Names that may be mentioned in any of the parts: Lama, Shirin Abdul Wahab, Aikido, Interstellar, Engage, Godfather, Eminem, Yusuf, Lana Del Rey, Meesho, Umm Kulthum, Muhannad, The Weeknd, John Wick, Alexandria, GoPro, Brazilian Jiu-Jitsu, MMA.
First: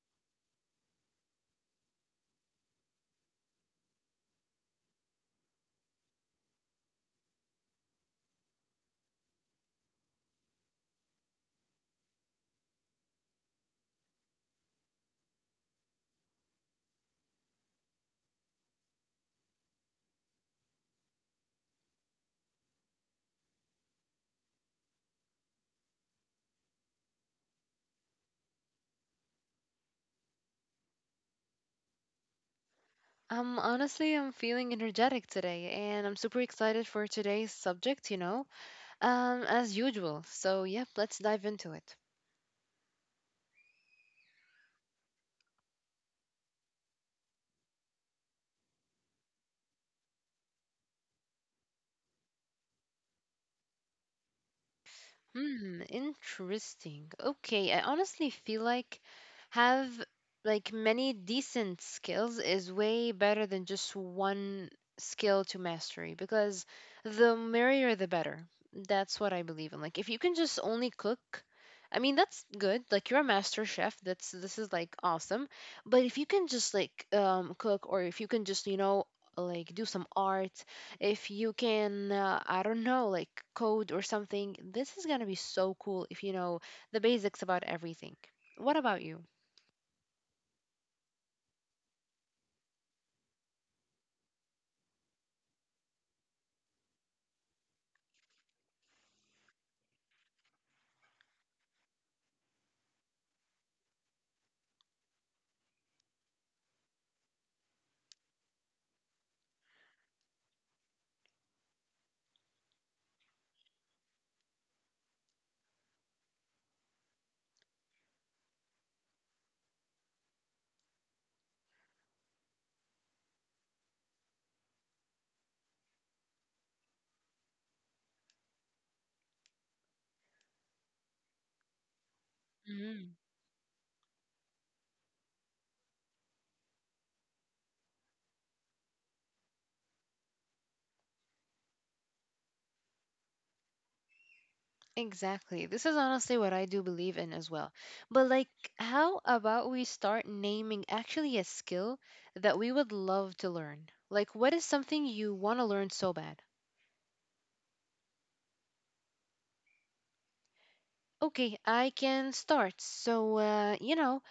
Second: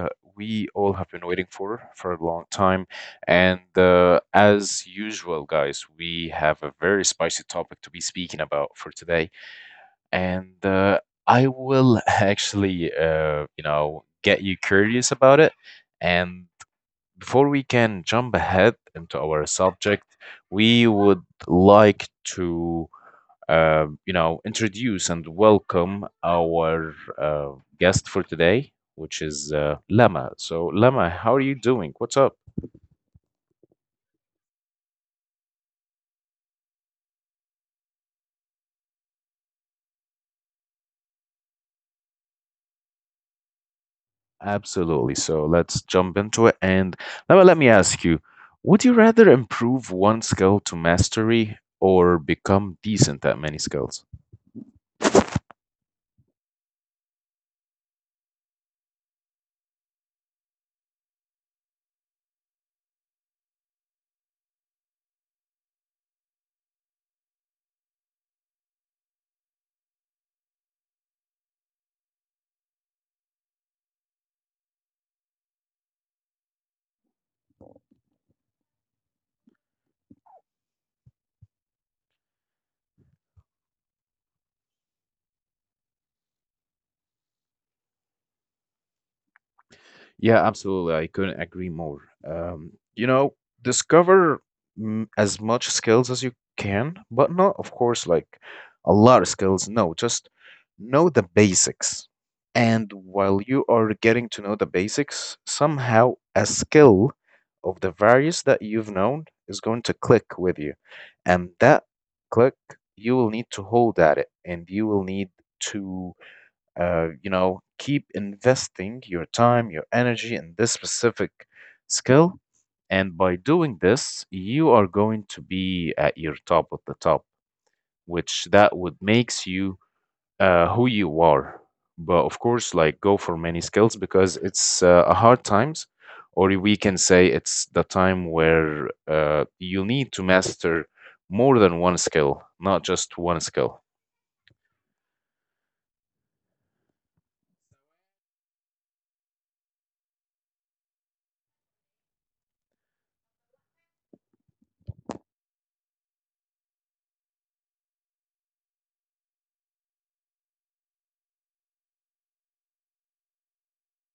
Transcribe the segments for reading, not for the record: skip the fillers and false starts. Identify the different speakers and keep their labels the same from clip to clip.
Speaker 1: that we all have been waiting for a long time. And As usual, guys, we have a very spicy topic to be speaking about for today. And I will get you curious about it. And before we can jump ahead into our subject, we would like to introduce and welcome our guest for today, which is Lama. So, Lama, how are you doing? What's up?
Speaker 2: Honestly, I'm feeling energetic today, and I'm super excited for today's subject, you know, as usual. So, yep, let's dive into it.
Speaker 1: Absolutely. So let's jump into it. And now let me ask you, would you rather improve one skill to mastery or become decent at many skills?
Speaker 2: Hmm, interesting. Okay, I honestly feel like have like many decent skills is way better than just one skill to mastery because the merrier the better. That's what I believe in. Like if you can just only cook, I mean that's good. Like you're a master chef. That's this is like awesome. But if you can just like cook, or if you can just, you know, like do some art, if you can I don't know, like code or something, this is going to be so cool if you know the basics about everything. What about you?
Speaker 1: Yeah, absolutely. I couldn't agree more. Um, you know, Discover as much skills as you can, but not, of course, like a lot of skills. No, just know the basics. And while you are getting to know the basics, somehow a skill of the various that you've known is going to click with you. And that click, you will need to hold at it and you will need to keep investing your time, your energy in this specific skill. And by doing this, you are going to be at your top of the top, which that would makes you who you are. But of course, like
Speaker 2: Mhm.
Speaker 1: go for many skills because it's a hard times, or we can say it's the time where you need to master more than one skill, not just one skill.
Speaker 2: Exactly. This is honestly what I do believe in as well. But like, how about we start naming actually a skill that we would love to learn? Like, what is something you want to learn so bad? Okay, I can start. So, you know,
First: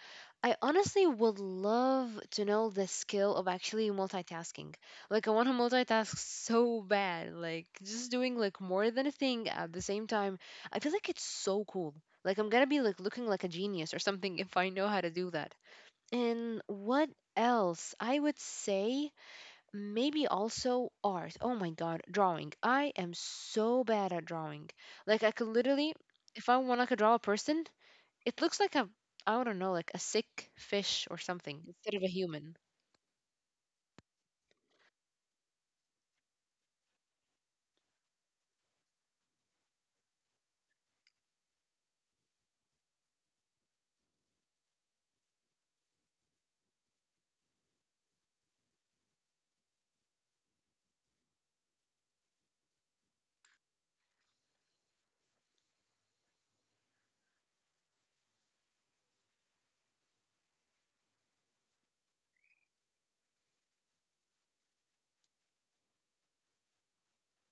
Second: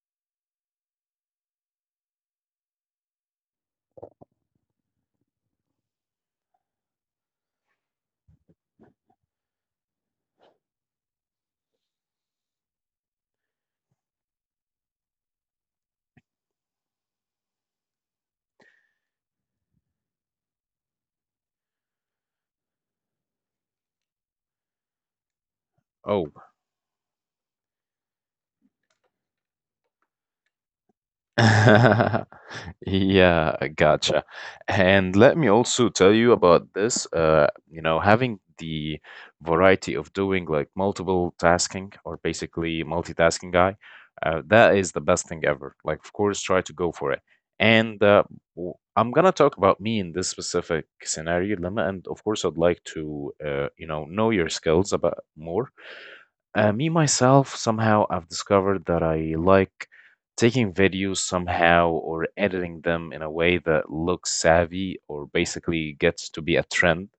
Speaker 2: I honestly would love to know the skill of actually multitasking. Like, I want to multitask so bad. Like, just doing like more than a thing at the same time. I feel like it's so cool. Like, I'm gonna be like looking like a genius or something if I know how to do that. And what else? I would say maybe also art. Oh my god, drawing. I am so bad at drawing. Like, I could literally,
Speaker 1: Oh,
Speaker 2: if I want, I could draw a person it looks like a I don't know, like a sick fish or something instead of a human.
Speaker 1: yeah, gotcha. And let me also tell you about this. Having the variety of doing like multiple tasking or basically multitasking guy, that is the best thing ever. Like, of course, try to go for it. And uh, I'm gonna talk about me in this specific scenario, Lama, and of course, I'd like to, know your skills about more. Me myself, somehow I've discovered that I like taking videos somehow or editing them in a way that looks savvy or basically gets to be a trend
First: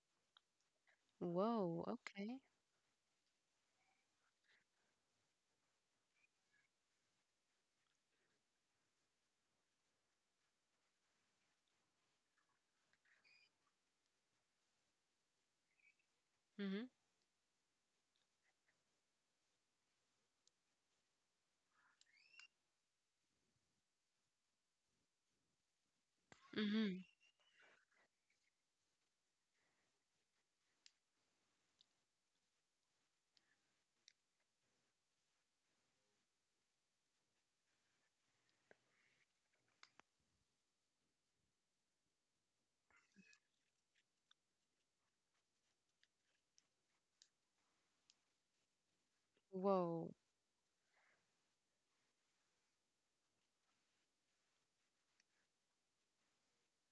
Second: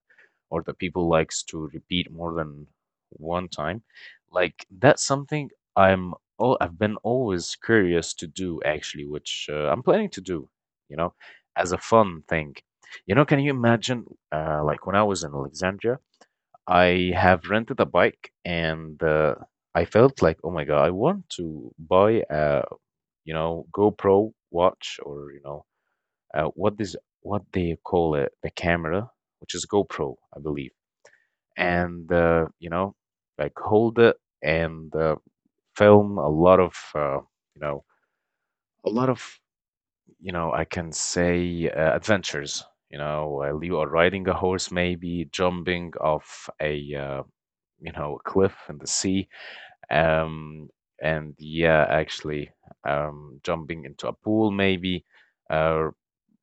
Speaker 1: or that people likes to
Speaker 2: Whoa,
Speaker 1: repeat more
Speaker 2: okay.
Speaker 1: than one time. Like that's something I've been always curious to do actually, which I'm planning to do, you know, as a fun thing. You know, can you imagine like when I was in Alexandria?
Speaker 2: Mhm.
Speaker 1: I have rented a bike and I felt like, oh my God, I want to buy a, GoPro watch or, what is
Speaker 2: Mhm.
Speaker 1: what they call it, the camera, which is GoPro, I believe. And uh, you know, like hold it and film a lot of, you know, a lot of, I can say adventures. You know, while you are riding a horse, maybe jumping off a, a cliff in the sea.
Speaker 2: Whoa.
Speaker 1: Um, and yeah, actually, jumping into a pool maybe, uh,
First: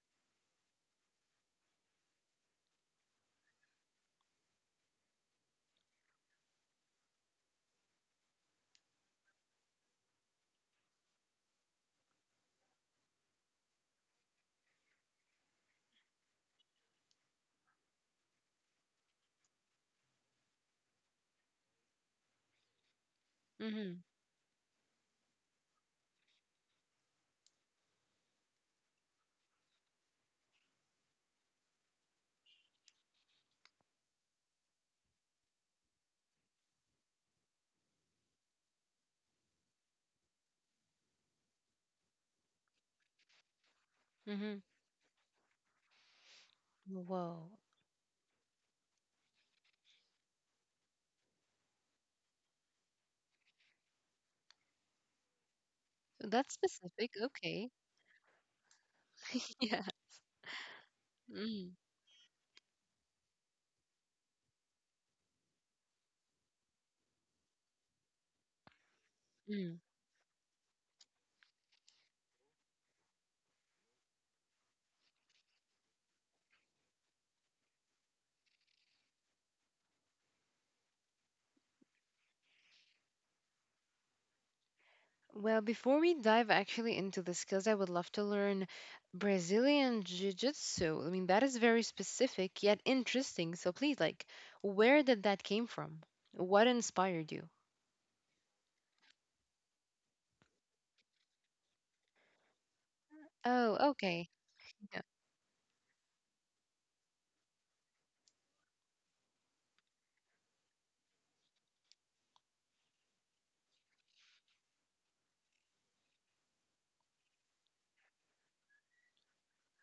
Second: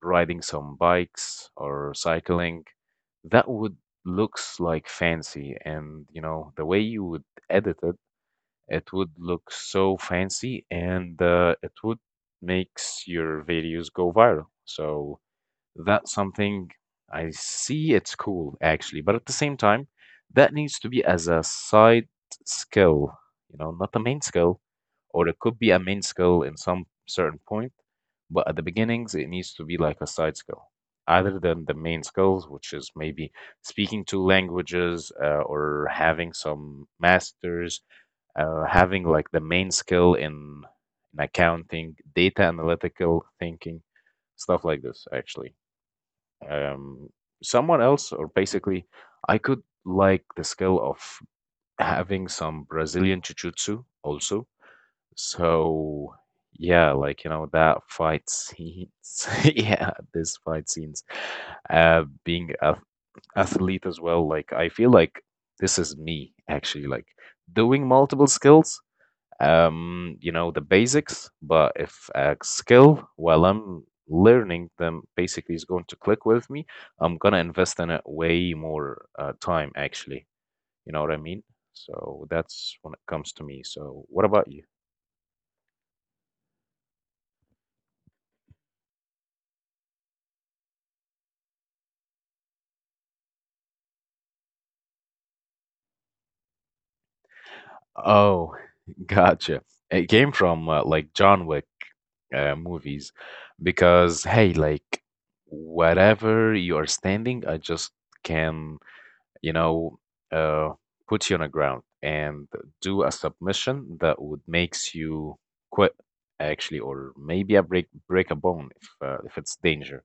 Speaker 1: riding some bikes or cycling, that would looks like fancy. And you know, the way you would edit it, it would look so fancy, and it would makes your videos go viral. So that's something I see it's cool actually, but at the same time, that needs to be as a side skill, you know, not a main
Speaker 2: Mhm.
Speaker 1: skill, or it could be a main skill in some certain point, but at the beginnings, it needs to be like a side skill, other than the main skills, which is maybe speaking two languages or having some masters, having like the main skill in accounting, data analytical thinking, stuff like
Speaker 2: Mhm.
Speaker 1: this, actually um,
Speaker 2: Whoa.
Speaker 1: someone else, or basically, I could like the skill of having some Brazilian jiu-jitsu also. So, yeah,
Speaker 2: That's
Speaker 1: like, you know,
Speaker 2: specific.
Speaker 1: that
Speaker 2: Okay.
Speaker 1: fight scenes, yeah, this
Speaker 2: Yeah.
Speaker 1: fight scenes,
Speaker 2: Mm.
Speaker 1: being a athlete as well, like, I feel like this is me actually, like doing multiple skills
Speaker 2: Mm.
Speaker 1: the basics. But if a skill, while I'm learning them, basically is going to click with me, I'm gonna invest in it way more time, actually. You know what I mean? So that's when it comes to me. So what about you?
Speaker 2: Well, before we dive actually into the skills, I would love to learn Brazilian Jiu-Jitsu. I mean, that is very specific yet interesting. So please, like, where did that came from? What inspired you?
Speaker 1: Oh, gotcha. It came from like John Wick movies
Speaker 2: Oh,
Speaker 1: because,
Speaker 2: okay.
Speaker 1: hey, like
Speaker 2: Yeah.
Speaker 1: whatever you are standing, I just can you know, uh, put you on the ground and do a submission that would makes you quit actually, or maybe a break a bone if it's danger,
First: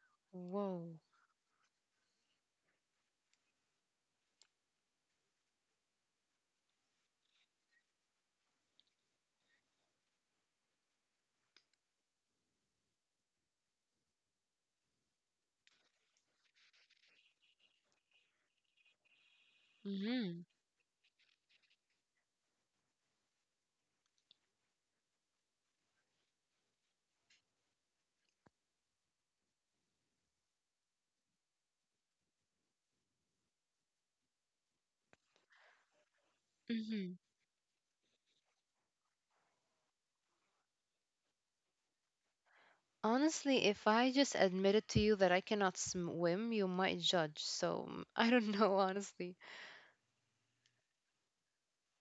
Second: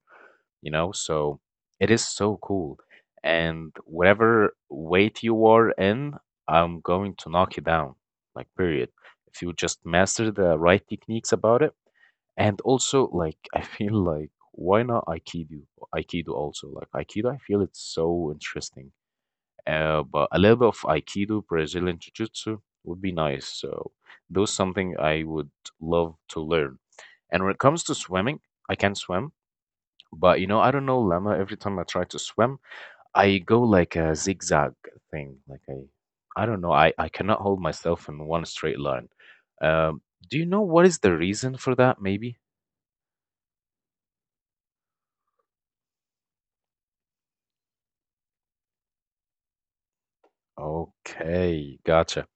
Speaker 1: you know.
Speaker 2: Whoa.
Speaker 1: So it is so cool, and whatever weight you are in, I'm going to knock you down, like period. If you just master the right techniques about it, and also like I feel like why not Aikido? Aikido also like Aikido. I feel it's so interesting but a little bit of Aikido, Brazilian Jiu-Jitsu would be nice. So those something I would love to learn. And when it comes to swimming, I can swim, but you know, I don't know, Lama, every time I try to swim, I go like a zigzag thing. Like I don't know, I cannot
Speaker 2: Hmm.
Speaker 1: hold myself in one straight line. Um, do you know what is the reason for that, maybe?
Speaker 2: Honestly, if I just admitted to you that I cannot swim, you might judge. So mm, I don't know, honestly.
Speaker 1: Okay, gotcha.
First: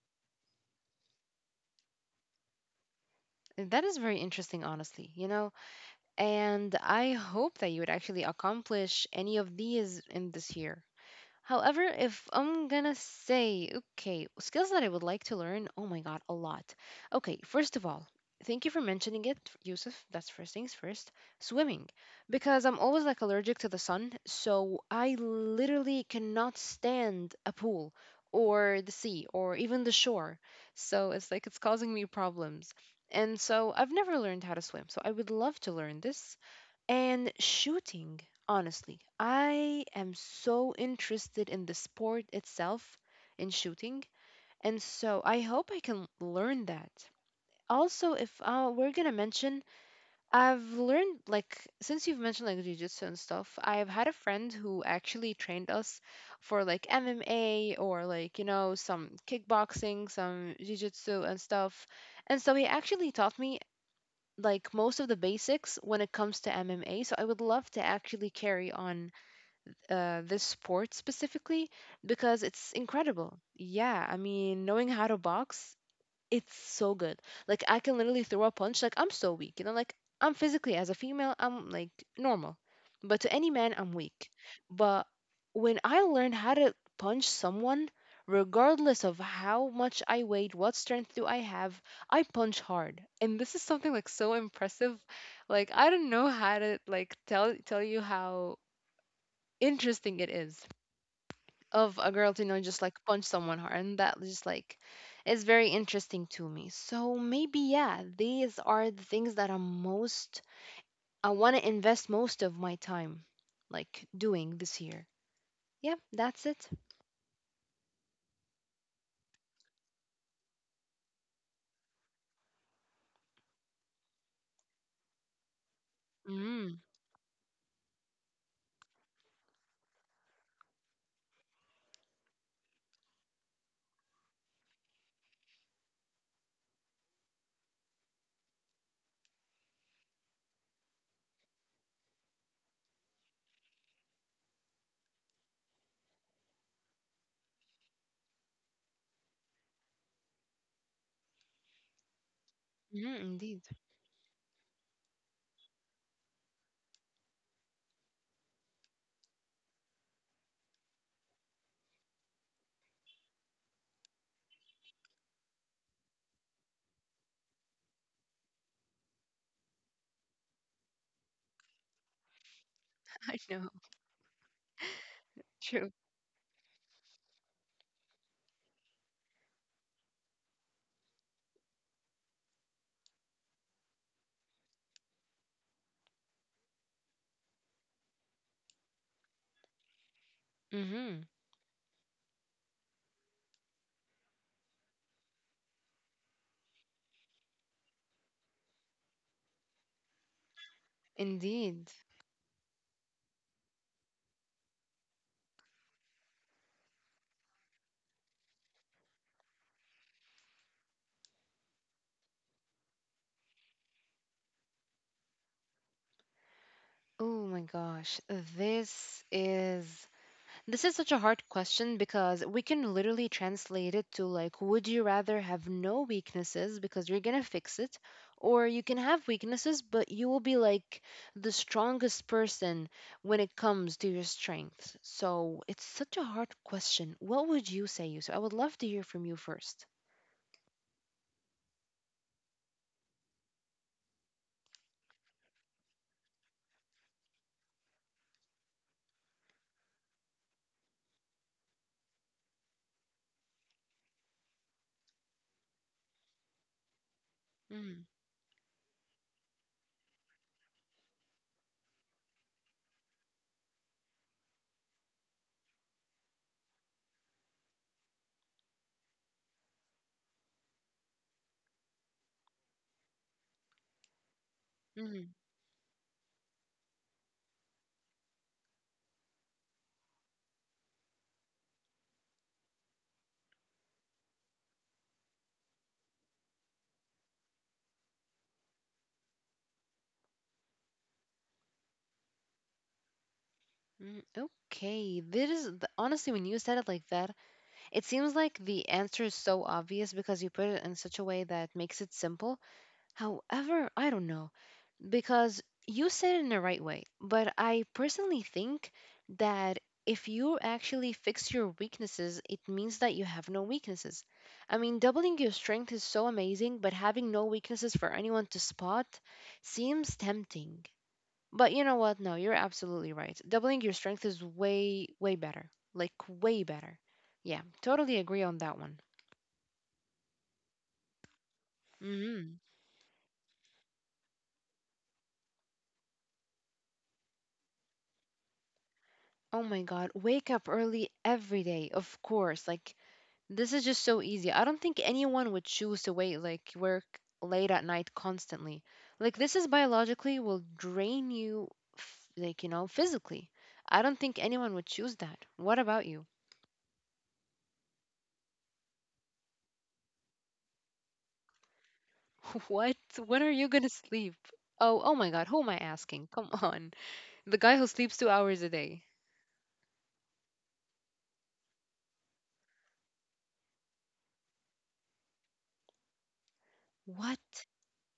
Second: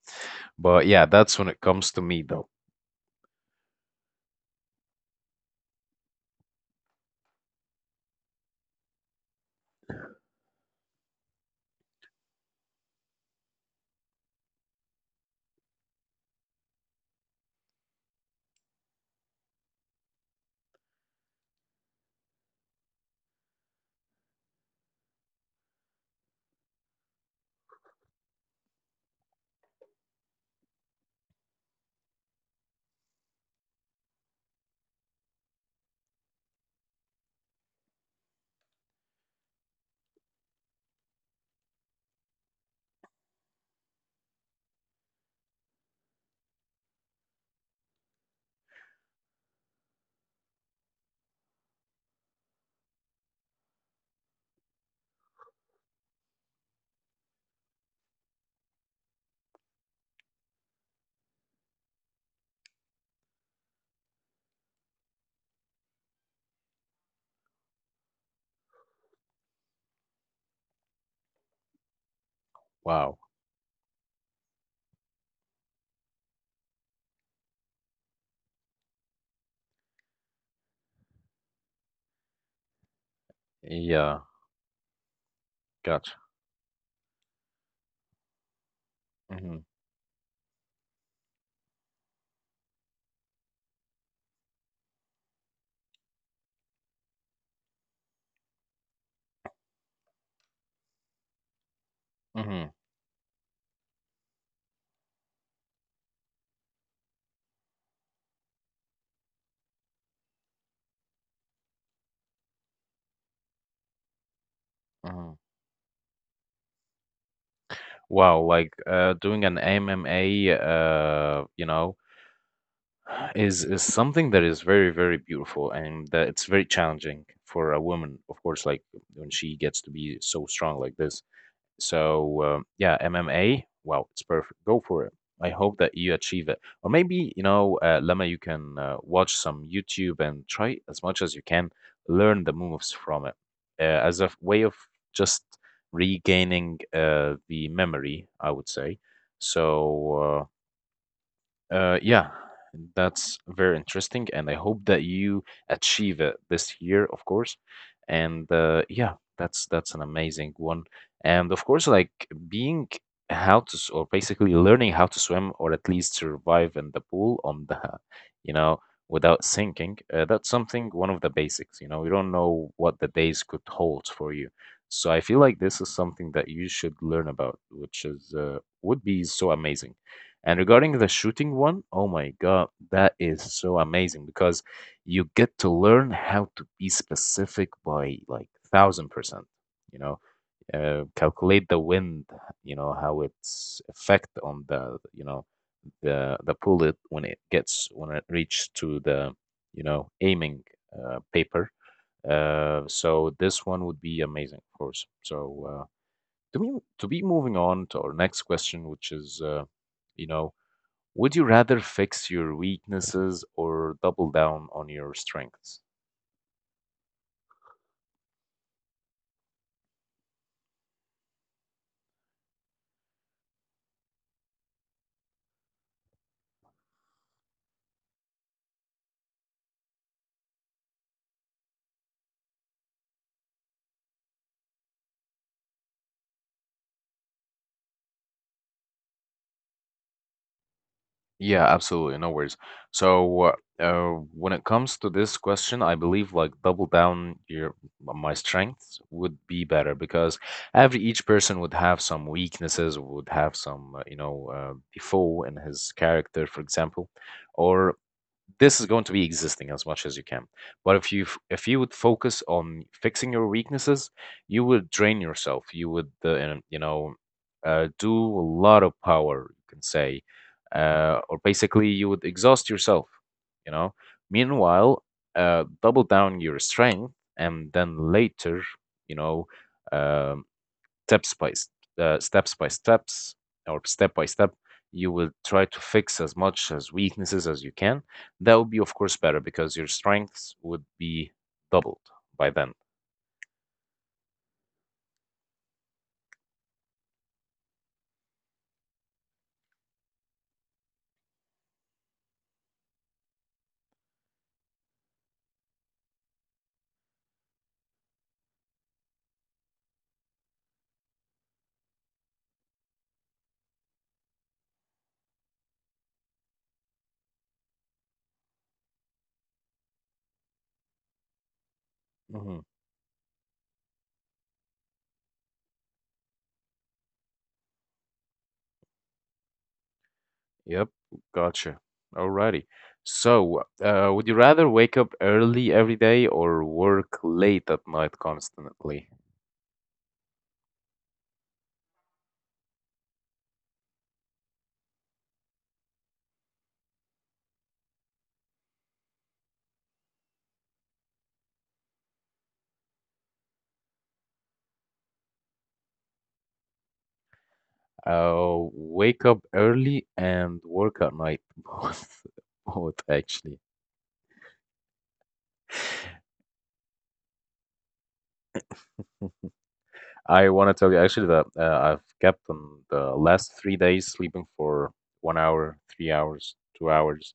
Speaker 1: But yeah, that's when it comes to me though.
Speaker 2: That is very interesting, honestly, you know? And I hope that you would actually accomplish any of these in this year. However, if I'm gonna say, okay, skills that I would like to learn, oh my God, a lot. Okay, first of all, thank you for mentioning it, Yusuf. That's first things first. Swimming, because I'm always like allergic to the sun, so I literally cannot stand a pool or the sea or even the shore. So it's like it's causing me problems. And so I've never learned how to swim, so I would love to learn this. And shooting, honestly, I am so interested in the sport itself, in shooting, and so I hope I can learn that. Also, if we're gonna mention, I've learned like since you've mentioned like jujitsu and stuff, I've had a friend who actually trained us for like MMA or like, you know, some kickboxing, some jujitsu and stuff, and so he actually taught me like most of the basics when it comes to MMA. So I would love to actually carry on this sport specifically because it's
Speaker 1: Wow.
Speaker 2: incredible. Yeah, I mean, knowing how to box, it's so good. Like I can literally throw a punch. Like I'm so weak. You know, like I'm physically as a female, I'm like normal. But to any man, I'm
Speaker 1: Yeah,
Speaker 2: weak. But when I
Speaker 1: gotcha.
Speaker 2: learn how to punch someone, regardless of
Speaker 1: Mm-hmm.
Speaker 2: how much I weighed, what strength do I have, I punch hard. And this is something like so impressive. Like I don't know how to like tell you how interesting it is of a girl to know
Speaker 1: Mm-hmm.
Speaker 2: just like punch someone hard, and that just like is very interesting to me. So maybe yeah, these are the things that I'm most, I want to invest most of my time like doing this year.
Speaker 1: Mm-hmm.
Speaker 2: Yeah, that's it.
Speaker 1: Wow, like doing an MMA, is something that is very, very beautiful and that it's very
Speaker 2: Mm-hmm,
Speaker 1: challenging for a woman, of course, like when she gets to be so strong like this. So yeah, MMA. Wow, it's perfect. Go for it. I hope that you achieve it. Or maybe, you know, Lama, you can watch some YouTube and try as much as you can, learn the moves from it way of just regaining the memory, I would say. So, yeah,
Speaker 2: mm-hmm,
Speaker 1: that's
Speaker 2: indeed.
Speaker 1: very interesting, and I hope that you achieve it this year, of course. And yeah, that's an amazing one. And of course, like being how to s- or basically learning how to swim or at least survive in the pool on the, you know, without sinking. That's something one of the basics. You know, you don't know what the
Speaker 2: I
Speaker 1: days
Speaker 2: know.
Speaker 1: could hold for you. So I feel like
Speaker 2: True.
Speaker 1: this is something that you should learn about, which is would be so amazing. And regarding the shooting one, oh my God, that is so amazing because you get to learn how to be specific by like 1000%, you know,
Speaker 2: Mm-hmm,
Speaker 1: calculate the wind, you know, how its effect on the, you know, the bullet when it gets when it reaches to the, you know, aiming paper.
Speaker 2: indeed.
Speaker 1: So this one would be amazing, of course. So uh, to be moving on to our next question, which is, you know would you rather fix your weaknesses or double down on your strengths?
Speaker 2: Oh my gosh. This is, this is such a hard question because we can literally translate it to like, would you rather have no weaknesses because you're gonna fix it, or you can have weaknesses but you will be like the strongest person when it comes to your strengths. So it's such a hard question. What would you say, Yusuf? I would love to hear from you first.
Speaker 1: Yeah, absolutely. No worries. So, uh, when it comes to this question, I believe like double down your my strengths would be better because every each person would have some weaknesses, would have some default in his character, for example, or
Speaker 2: Mm,
Speaker 1: this is going to be existing as much as you can. But if you would focus on fixing your weaknesses, you would drain yourself. You would you know do a lot of power, you can say, or basically you would exhaust yourself. You know. Meanwhile,
Speaker 2: mm,
Speaker 1: double down your strength, and then later, you know, um steps by s- steps by steps or step by step you will try to fix as much as weaknesses as you can that would be of course better because your strengths would be doubled by then.
Speaker 2: mm. Okay, this is honestly, when you said it like that, it seems like the answer is so obvious because you put it in such a way that makes it simple. However, I don't know, because you said it in the right way, but I personally think that if you actually fix your weaknesses, it means that you have no weaknesses. I mean, doubling your strength is so amazing, but having no weaknesses for anyone to spot seems tempting. But you know what? No,
Speaker 1: Hmm.
Speaker 2: you're absolutely right. Doubling your strength is way, way better. Like, way better. Yeah, totally agree on that one.
Speaker 1: Yep. Gotcha. Alrighty.
Speaker 2: Hmm.
Speaker 1: So would you rather wake up early every day or work late at night constantly?
Speaker 2: Oh my God, wake up early every day, of course. Like, this is just so easy. I don't think anyone would choose to wait like work late at night constantly. Like this is biologically will drain you, like, you know, physically. I don't think anyone would choose that. What about you?
Speaker 1: Wake up early and work at night, both, both
Speaker 2: What? When
Speaker 1: actually.
Speaker 2: are you going to sleep? Oh, oh my god, who am I asking? Come on. The guy who sleeps 2 hours a day.
Speaker 1: I want to tell you actually that I've kept on the last 3 days sleeping for 1 hour, 3 hours, two
Speaker 2: What?
Speaker 1: hours.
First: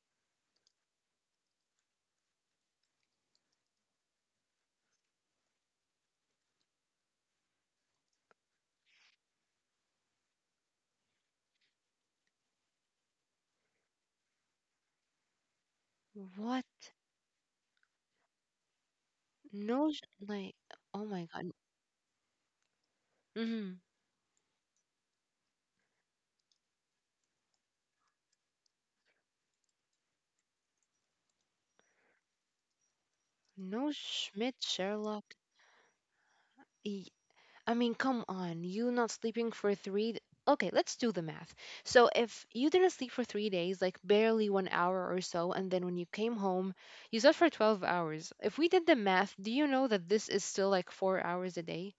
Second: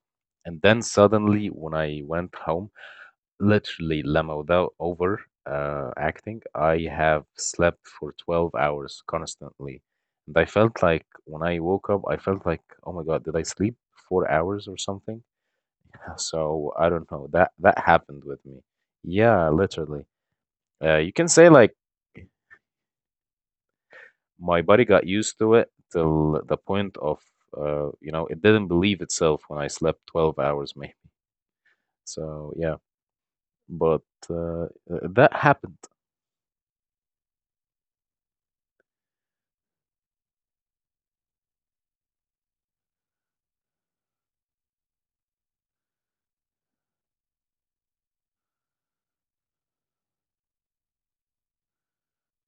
Speaker 1: And then suddenly, when I went home, literally, Lama, without over acting, I have slept for 12 hours constantly. And I felt like when I woke up, I felt like, oh my God, did I sleep 4 hours or something?
Speaker 2: What?
Speaker 1: So I don't know. That happened with me.
Speaker 2: No
Speaker 1: Yeah, literally.
Speaker 2: like, oh my
Speaker 1: You
Speaker 2: god.
Speaker 1: can say like
Speaker 2: Mhm.
Speaker 1: my body got used to it till the point of, it didn't believe itself when I slept 12 hours, maybe. So, yeah, but
Speaker 2: No
Speaker 1: uh, uh,
Speaker 2: Schmidt
Speaker 1: that
Speaker 2: Sherlock.
Speaker 1: happened.
Speaker 2: I mean, come on. You not sleeping for three. Okay, let's do the math. So, if you didn't sleep for 3 days, like barely one hour or so, and then when you came home, you slept for 12 hours. If we did the math, do you know that this is still like 4 hours a day?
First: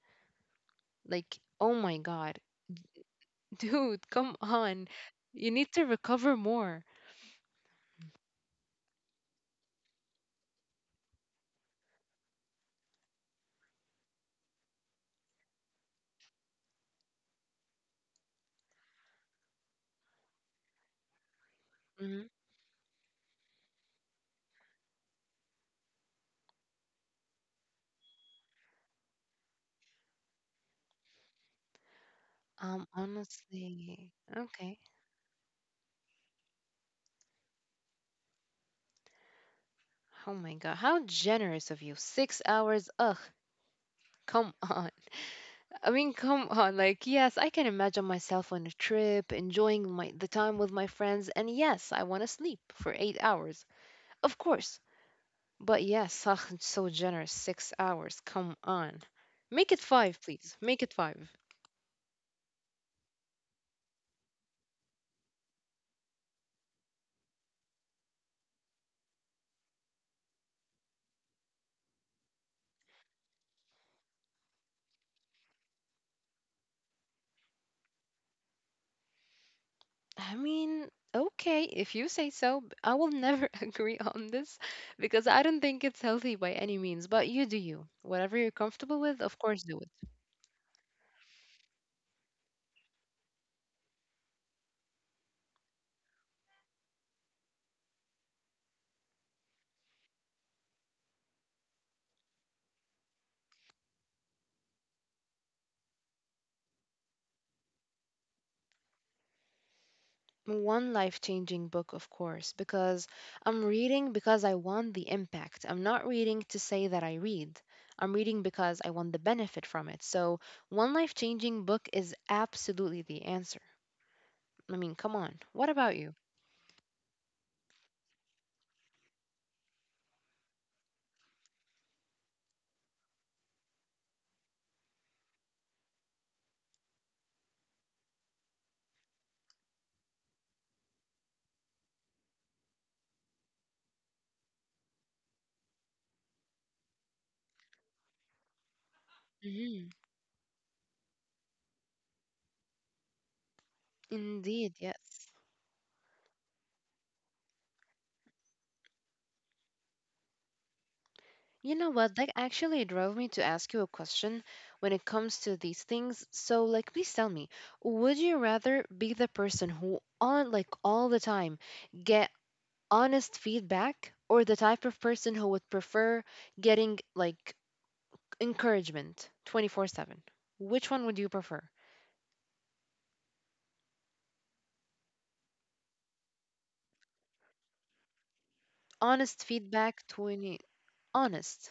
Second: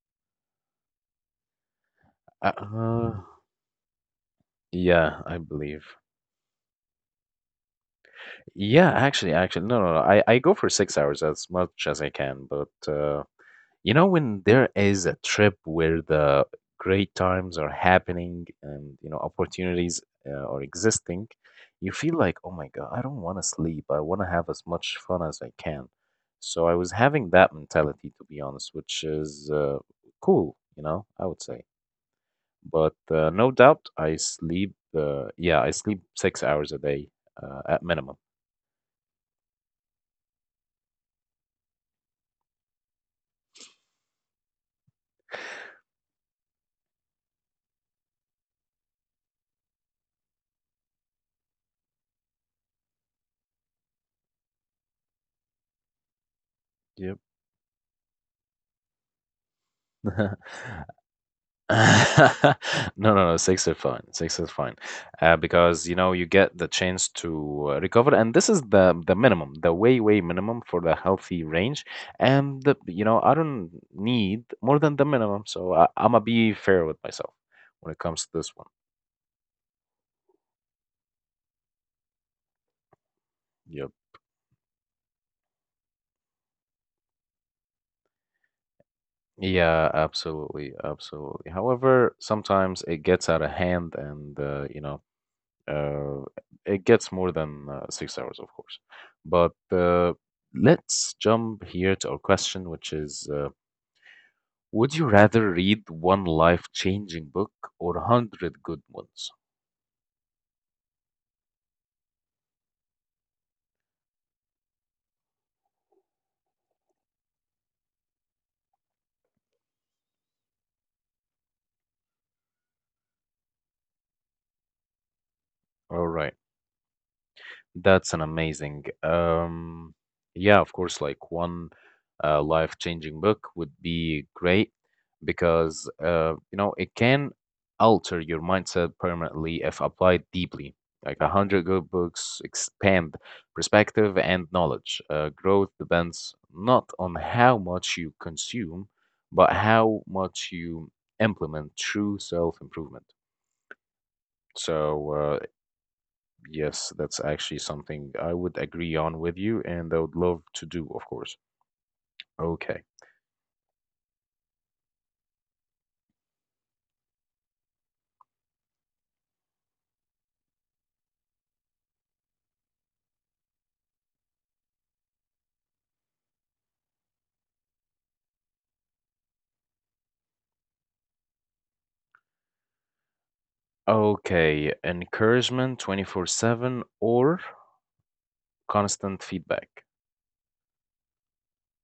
Speaker 2: Like, oh my God.
Speaker 1: Uh, uh,
Speaker 2: Dude, come on.
Speaker 1: yeah, I
Speaker 2: You need
Speaker 1: believe.
Speaker 2: to recover more.
Speaker 1: Yeah, actually, no, no, no. I go for 6 hours as much as I can, but when there is a trip where the great times are happening, and, you know, opportunities are existing, you feel
Speaker 2: Hmm.
Speaker 1: like, oh my God, I don't want to sleep. I want to have as much fun as I can. So I was having that mentality, to be honest, which is cool, you know, I would say. But No doubt I
Speaker 2: Honestly,
Speaker 1: sleep,
Speaker 2: okay.
Speaker 1: yeah, I sleep 6 hours a day at minimum.
Speaker 2: Oh my God. How generous of you. 6 hours. Ugh, come on. I mean, come on. Like, yes, I can imagine myself on a trip, enjoying my the time with my friends, and yes, I want to sleep for 8 hours. Of course. But yes, ugh, it's so
Speaker 1: Yep.
Speaker 2: generous. 6 hours. Come on. Make it five, please. Make it five.
Speaker 1: No, no, no, six is fine. Six is fine, because you know you get the chance to recover, and this is the minimum, the way minimum for the healthy range. And the, you know I don't need more than the minimum, so I'm gonna be fair with myself when it comes to this one.
Speaker 2: I mean, okay, if you say so. I will never
Speaker 1: Yep.
Speaker 2: agree on this because I don't think it's healthy by any means. But you do you. Whatever you're comfortable with, of course,
Speaker 1: Yeah,
Speaker 2: do it.
Speaker 1: absolutely, absolutely. However, sometimes it gets out of hand, and Uh, it gets more than 6 hours, of course. But Let's jump here to our question, which is would you rather read one life changing book or 100 good ones?
Speaker 2: One life changing book, of course, because I'm reading because I want the impact. I'm not reading to say that I read. I'm reading because I want the benefit from it. So, one life changing book is absolutely the answer. I mean, come on. What
Speaker 1: All
Speaker 2: about you?
Speaker 1: right. That's an amazing. Yeah, of course, like one life-changing book would be great because you know it can alter your mindset permanently if applied deeply. Like a hundred good books expand perspective and knowledge. Growth depends not on how much you consume, but how
Speaker 2: Hmm.
Speaker 1: much you implement true self-improvement.
Speaker 2: Indeed,
Speaker 1: So uh,
Speaker 2: yes.
Speaker 1: Yes, that's actually something I would agree on with you, and I would love to do, of course.
Speaker 2: You know what? That
Speaker 1: Okay.
Speaker 2: actually drove me to ask you a question when it comes to these things. So, like, please tell me, would you rather be the person who on like all the time get honest feedback or the type of person who would prefer getting like encouragement 24/7, which one would you prefer?
Speaker 1: Okay. Encouragement 24/7 or constant
Speaker 2: Honest
Speaker 1: feedback.
Speaker 2: feedback 20 honest.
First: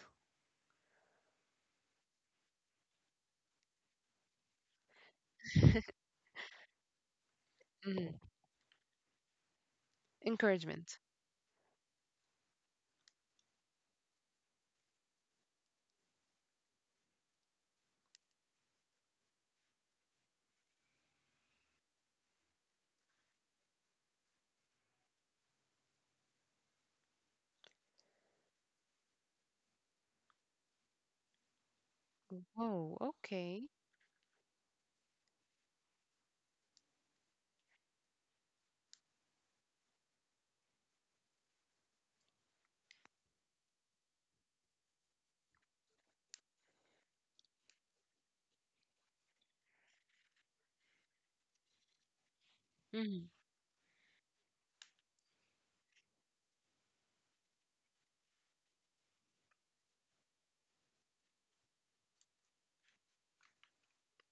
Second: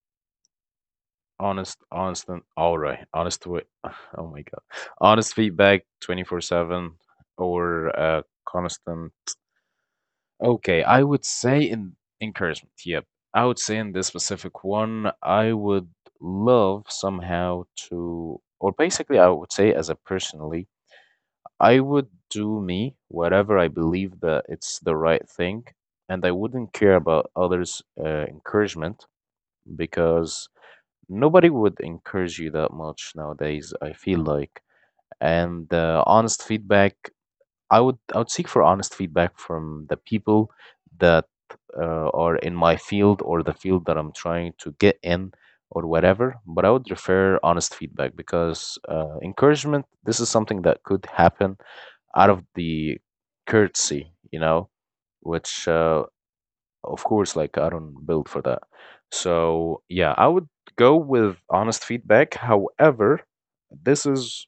Speaker 1: Honest, honest, and all right. Honest way. Oh my God. Honest feedback 24/7 or
Speaker 2: Mhm.
Speaker 1: constant. Okay.
Speaker 2: Encouragement.
Speaker 1: I would say in encouragement. Yep. I would say in this specific one, I would love somehow to, or basically, I would say as a personally I would do me, whatever I believe that it's the right thing, and I wouldn't care about others' encouragement, because
Speaker 2: Oh
Speaker 1: nobody
Speaker 2: okay.
Speaker 1: would encourage you that much nowadays, I feel like. And honest feedback, I would seek for honest feedback from the people that are in my field or the field that I'm trying to get in or whatever. But I would prefer honest feedback because encouragement, this is something that could happen out of
Speaker 2: Mhm.
Speaker 1: the courtesy, you know, which of course, like I don't build for that. So yeah, I would go with honest feedback. However, this is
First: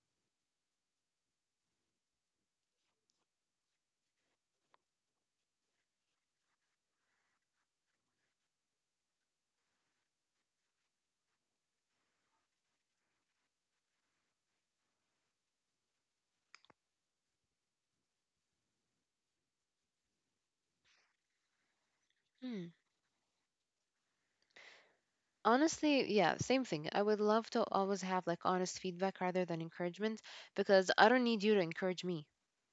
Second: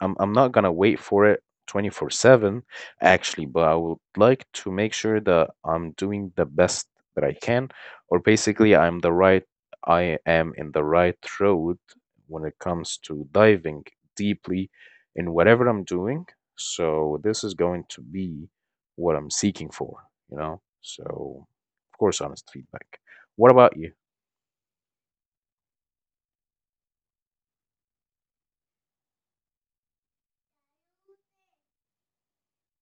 Speaker 1: I'm not gonna wait for it 24/7 actually, but I would like to make sure that I'm doing the best that I can, or basically I am in the right road when it comes to diving deeply in whatever I'm doing. So this is going to be what I'm seeking for, you know? So of course, honest
Speaker 2: Hmm.
Speaker 1: feedback. What about you?
Speaker 2: Honestly, yeah, same thing. I would love to always have like honest feedback rather than encouragement because I don't need you to encourage me.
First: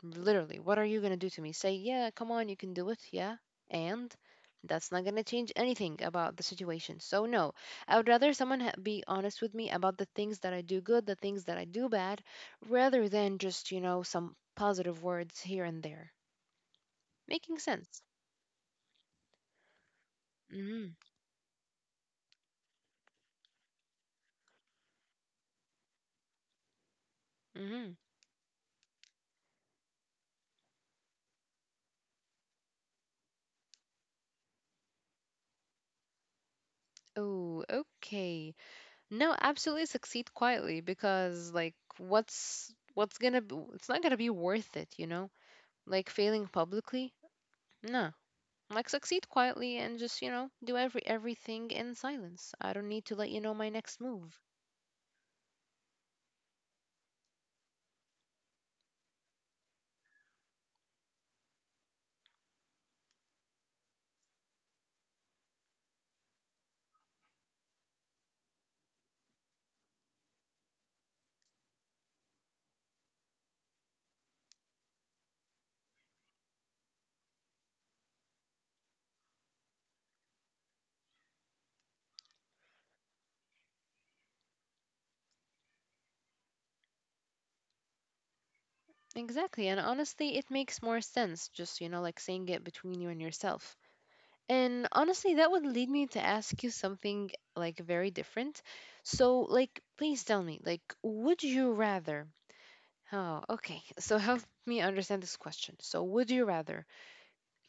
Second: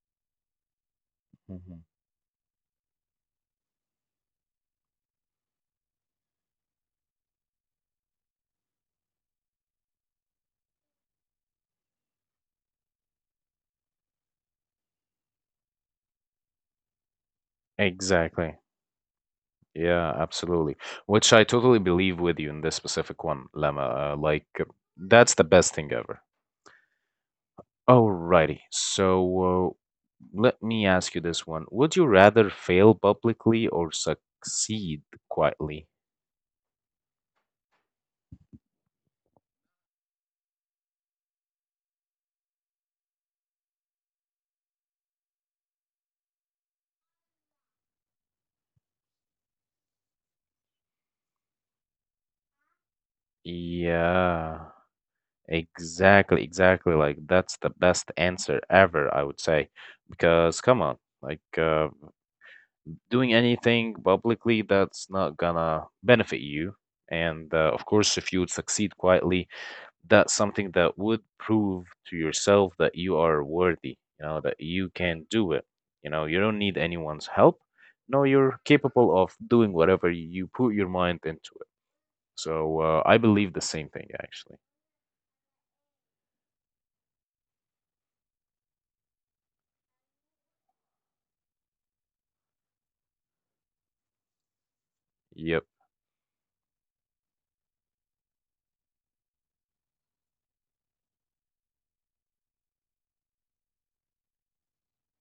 Speaker 2: Literally, what are you going to do to me? Say,
Speaker 1: Mhm.
Speaker 2: yeah, come on, you can do it. Yeah. And that's not going to change anything about the situation. So, no, I would rather someone be honest with me about the things that I do good, the things that I do bad, rather than just, you know, some positive words here and there. Making sense.
Speaker 1: Exactly. Yeah,
Speaker 2: Mm
Speaker 1: absolutely.
Speaker 2: hmm.
Speaker 1: Which I totally believe with you in this specific one, Lemma. Like, that's the best thing ever.
Speaker 2: Mm hmm.
Speaker 1: Alrighty. So, uh, let me ask you this one. Would you rather fail publicly or succeed quietly?
Speaker 2: Oh, okay. No, absolutely succeed quietly because like what's gonna be, it's not gonna be worth it, you know? Like failing publicly? No. Like succeed quietly and just, you know, do everything in silence. I don't need to let you know my next move.
Speaker 1: Yeah, exactly, exactly. Like, that's the best answer ever, I would say. Because, come on, like, doing anything publicly, that's not gonna benefit you. And of course, if you would succeed quietly, that's something that would prove to yourself that you are worthy, you know, that you can do it. You know, you don't need anyone's help. No, you're capable of doing whatever you put your mind into it. I believe the same thing, actually.
Speaker 2: Exactly, and honestly it makes more sense just, you know, like saying it between you and yourself. And honestly that would lead me to ask you something like very different.
Speaker 1: Yep.
Speaker 2: So like please tell me, like would you rather Oh, okay. So help me understand this question. So, would you rather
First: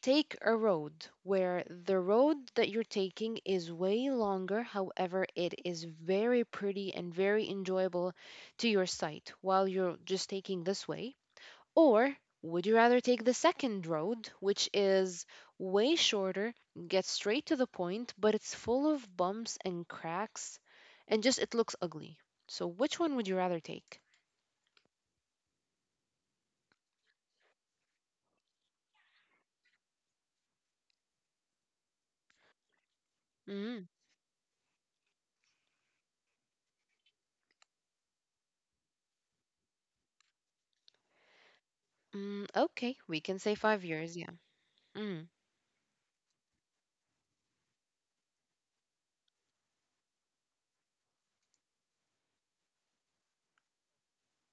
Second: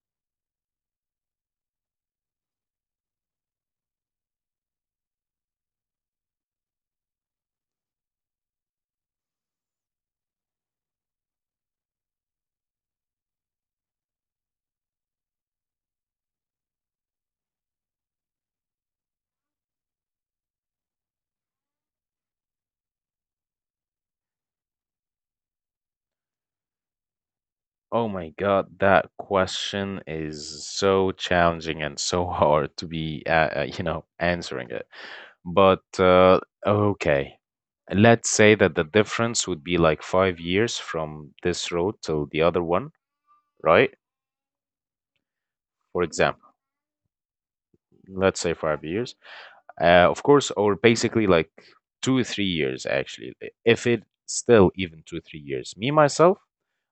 Speaker 2: take a road where the road that you're taking is way longer, however, it is very pretty and very enjoyable to your sight while you're just taking this way? Or would you rather take the second road, which is way shorter, gets straight to the point, but it's full of bumps and cracks and just it looks ugly? So, which one would you rather take?
Speaker 1: Oh my God, that question is so challenging and so hard to be, you know, answering it. But Okay, let's say that the difference would be like 5 years from this road to the other one, right?
Speaker 2: Mm, okay, we can say
Speaker 1: For
Speaker 2: 5 years,
Speaker 1: example,
Speaker 2: yeah. Mm,
Speaker 1: let's say 5 years. Of course, or basically like 2 or 3 years, actually. If it still even 2 or 3 years, me myself,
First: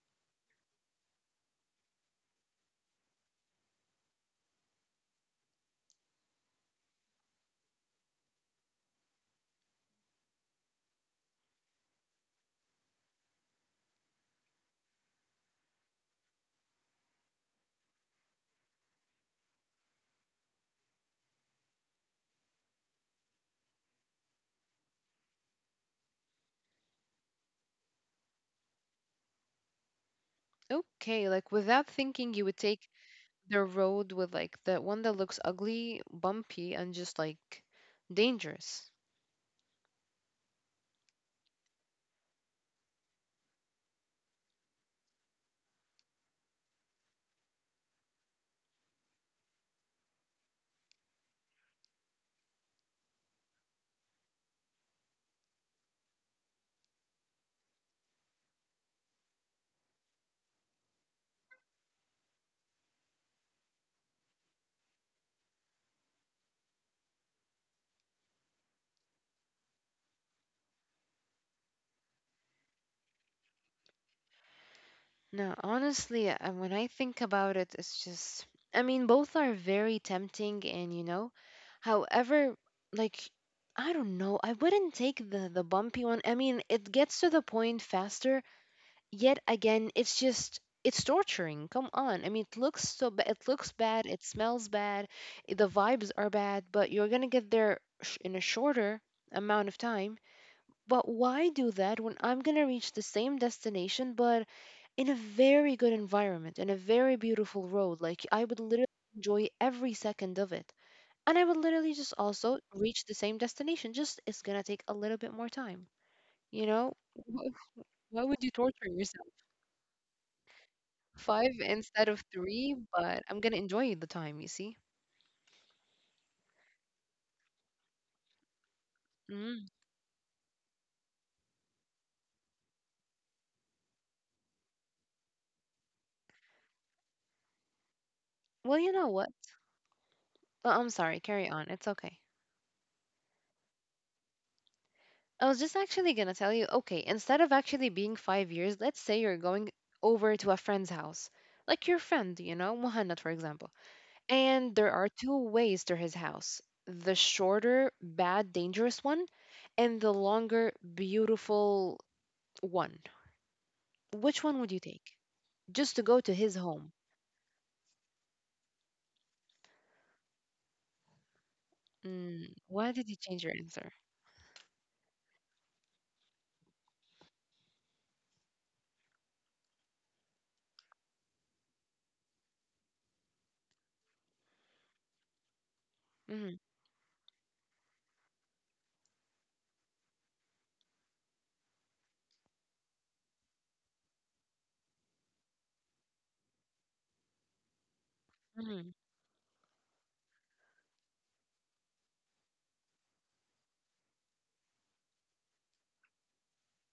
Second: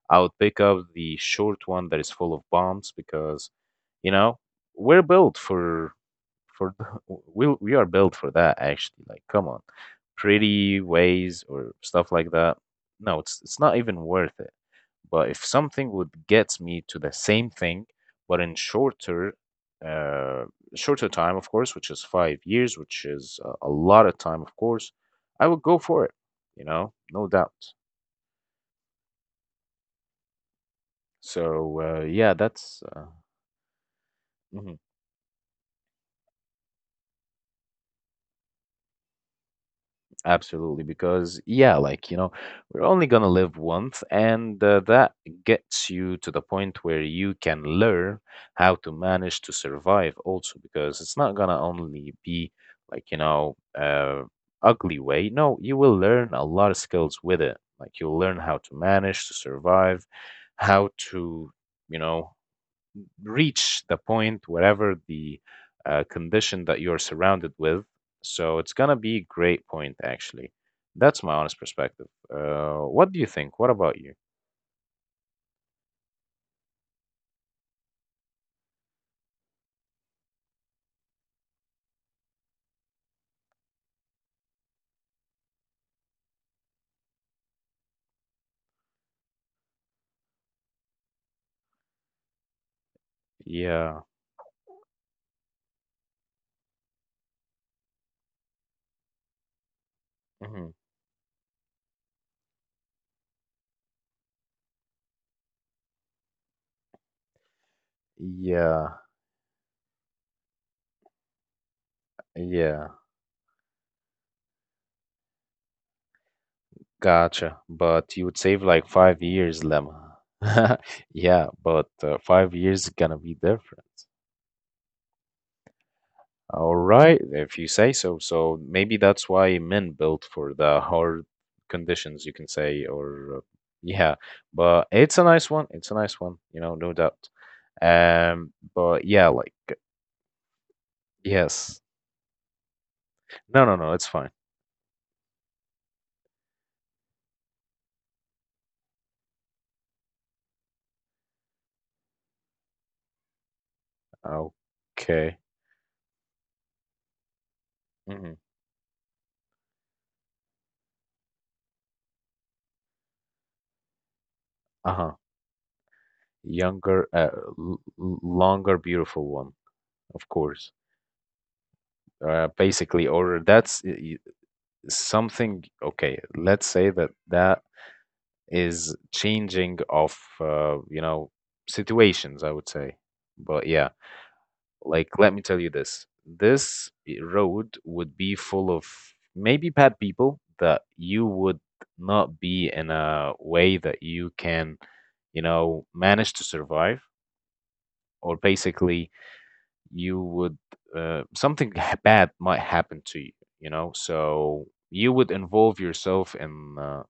Speaker 1: I would pick up the short one that is full of bombs, because, you know, we're built for the, we are built for that actually. Like, come on, pretty ways or stuff like that. No, it's not even worth it. But if something would get me to the same thing, but in shorter, uh, shorter time, of course, which is 5 years, which is a lot of time, of course, I would go for it. You know, no doubt.
Speaker 2: okay, like without thinking, you would take
Speaker 1: So yeah,
Speaker 2: the
Speaker 1: that's.
Speaker 2: road with like the one that looks
Speaker 1: Mhm.
Speaker 2: ugly, bumpy, and just like dangerous.
Speaker 1: Absolutely, because yeah, like you know, we're only gonna live once, and that gets you to the point where you can learn how to manage to survive also, because it's not gonna only be like you know, ugly way. No, you will learn a lot of skills with it. Like you'll learn how to manage to survive, how to, you know, reach the point wherever the condition that you're surrounded with. So it's gonna be a great point actually. That's my honest perspective. What do you think? What about you?
Speaker 2: No, honestly, when I think about it, it's just, I mean, both are very tempting, and you know, however, like, I don't know, I wouldn't take the bumpy one. I mean, it gets to the point faster yet again it's just it's torturing. Come on, I mean, it looks so bad, it looks bad,
Speaker 1: Yeah.
Speaker 2: it smells bad, the vibes are bad, but you're gonna get there in a shorter amount of time.
Speaker 1: Hmm.
Speaker 2: But why do that when I'm gonna reach the same destination but in a very good environment, in a very beautiful road? Like, I would literally
Speaker 1: Yeah.
Speaker 2: enjoy every second of it, and I would literally just also
Speaker 1: Yeah.
Speaker 2: reach the same destination, just it's gonna take a little bit more time, you know. Wh-
Speaker 1: Gotcha. But you
Speaker 2: why
Speaker 1: would
Speaker 2: would you
Speaker 1: save like
Speaker 2: torture
Speaker 1: five
Speaker 2: yourself?
Speaker 1: years, Lemma. Yeah,
Speaker 2: 5
Speaker 1: but
Speaker 2: instead of
Speaker 1: five
Speaker 2: 3,
Speaker 1: years gonna
Speaker 2: but
Speaker 1: be
Speaker 2: I'm going to
Speaker 1: different.
Speaker 2: enjoy the time, you see?
Speaker 1: All right, if you say so. So maybe that's why
Speaker 2: Mm.
Speaker 1: men built for the hard conditions, you can say, or yeah. But it's a nice one. It's a nice one, you know, no doubt.
Speaker 2: Well, you
Speaker 1: But
Speaker 2: know
Speaker 1: yeah,
Speaker 2: what?
Speaker 1: like
Speaker 2: Oh, I'm sorry. Carry on.
Speaker 1: yes.
Speaker 2: It's okay.
Speaker 1: No, no, no, it's fine.
Speaker 2: I was just actually going to tell you, okay, instead of actually being 5 years, let's say you're going over to a friend's house, like your friend, you know, Muhannad, for example. And there are
Speaker 1: Okay.
Speaker 2: two ways to his house, the shorter,
Speaker 1: Hmm.
Speaker 2: bad, dangerous one, and the longer, beautiful one. Which one would you
Speaker 1: Uh-huh.
Speaker 2: take? Just to go to his
Speaker 1: Younger,
Speaker 2: home.
Speaker 1: uh, Longer, beautiful one, of course.
Speaker 2: Mm,
Speaker 1: Basically,
Speaker 2: why did
Speaker 1: or
Speaker 2: you change
Speaker 1: that's
Speaker 2: your
Speaker 1: y-
Speaker 2: answer?
Speaker 1: something. Okay, let's say that that is changing of you know situations, I would say, but yeah, like let me tell you, this road would be full of maybe bad people that you would not be in a way that you can, you know, manage to survive, or
Speaker 2: Mhm,
Speaker 1: basically you would something bad might happen to you, you know. So you would involve yourself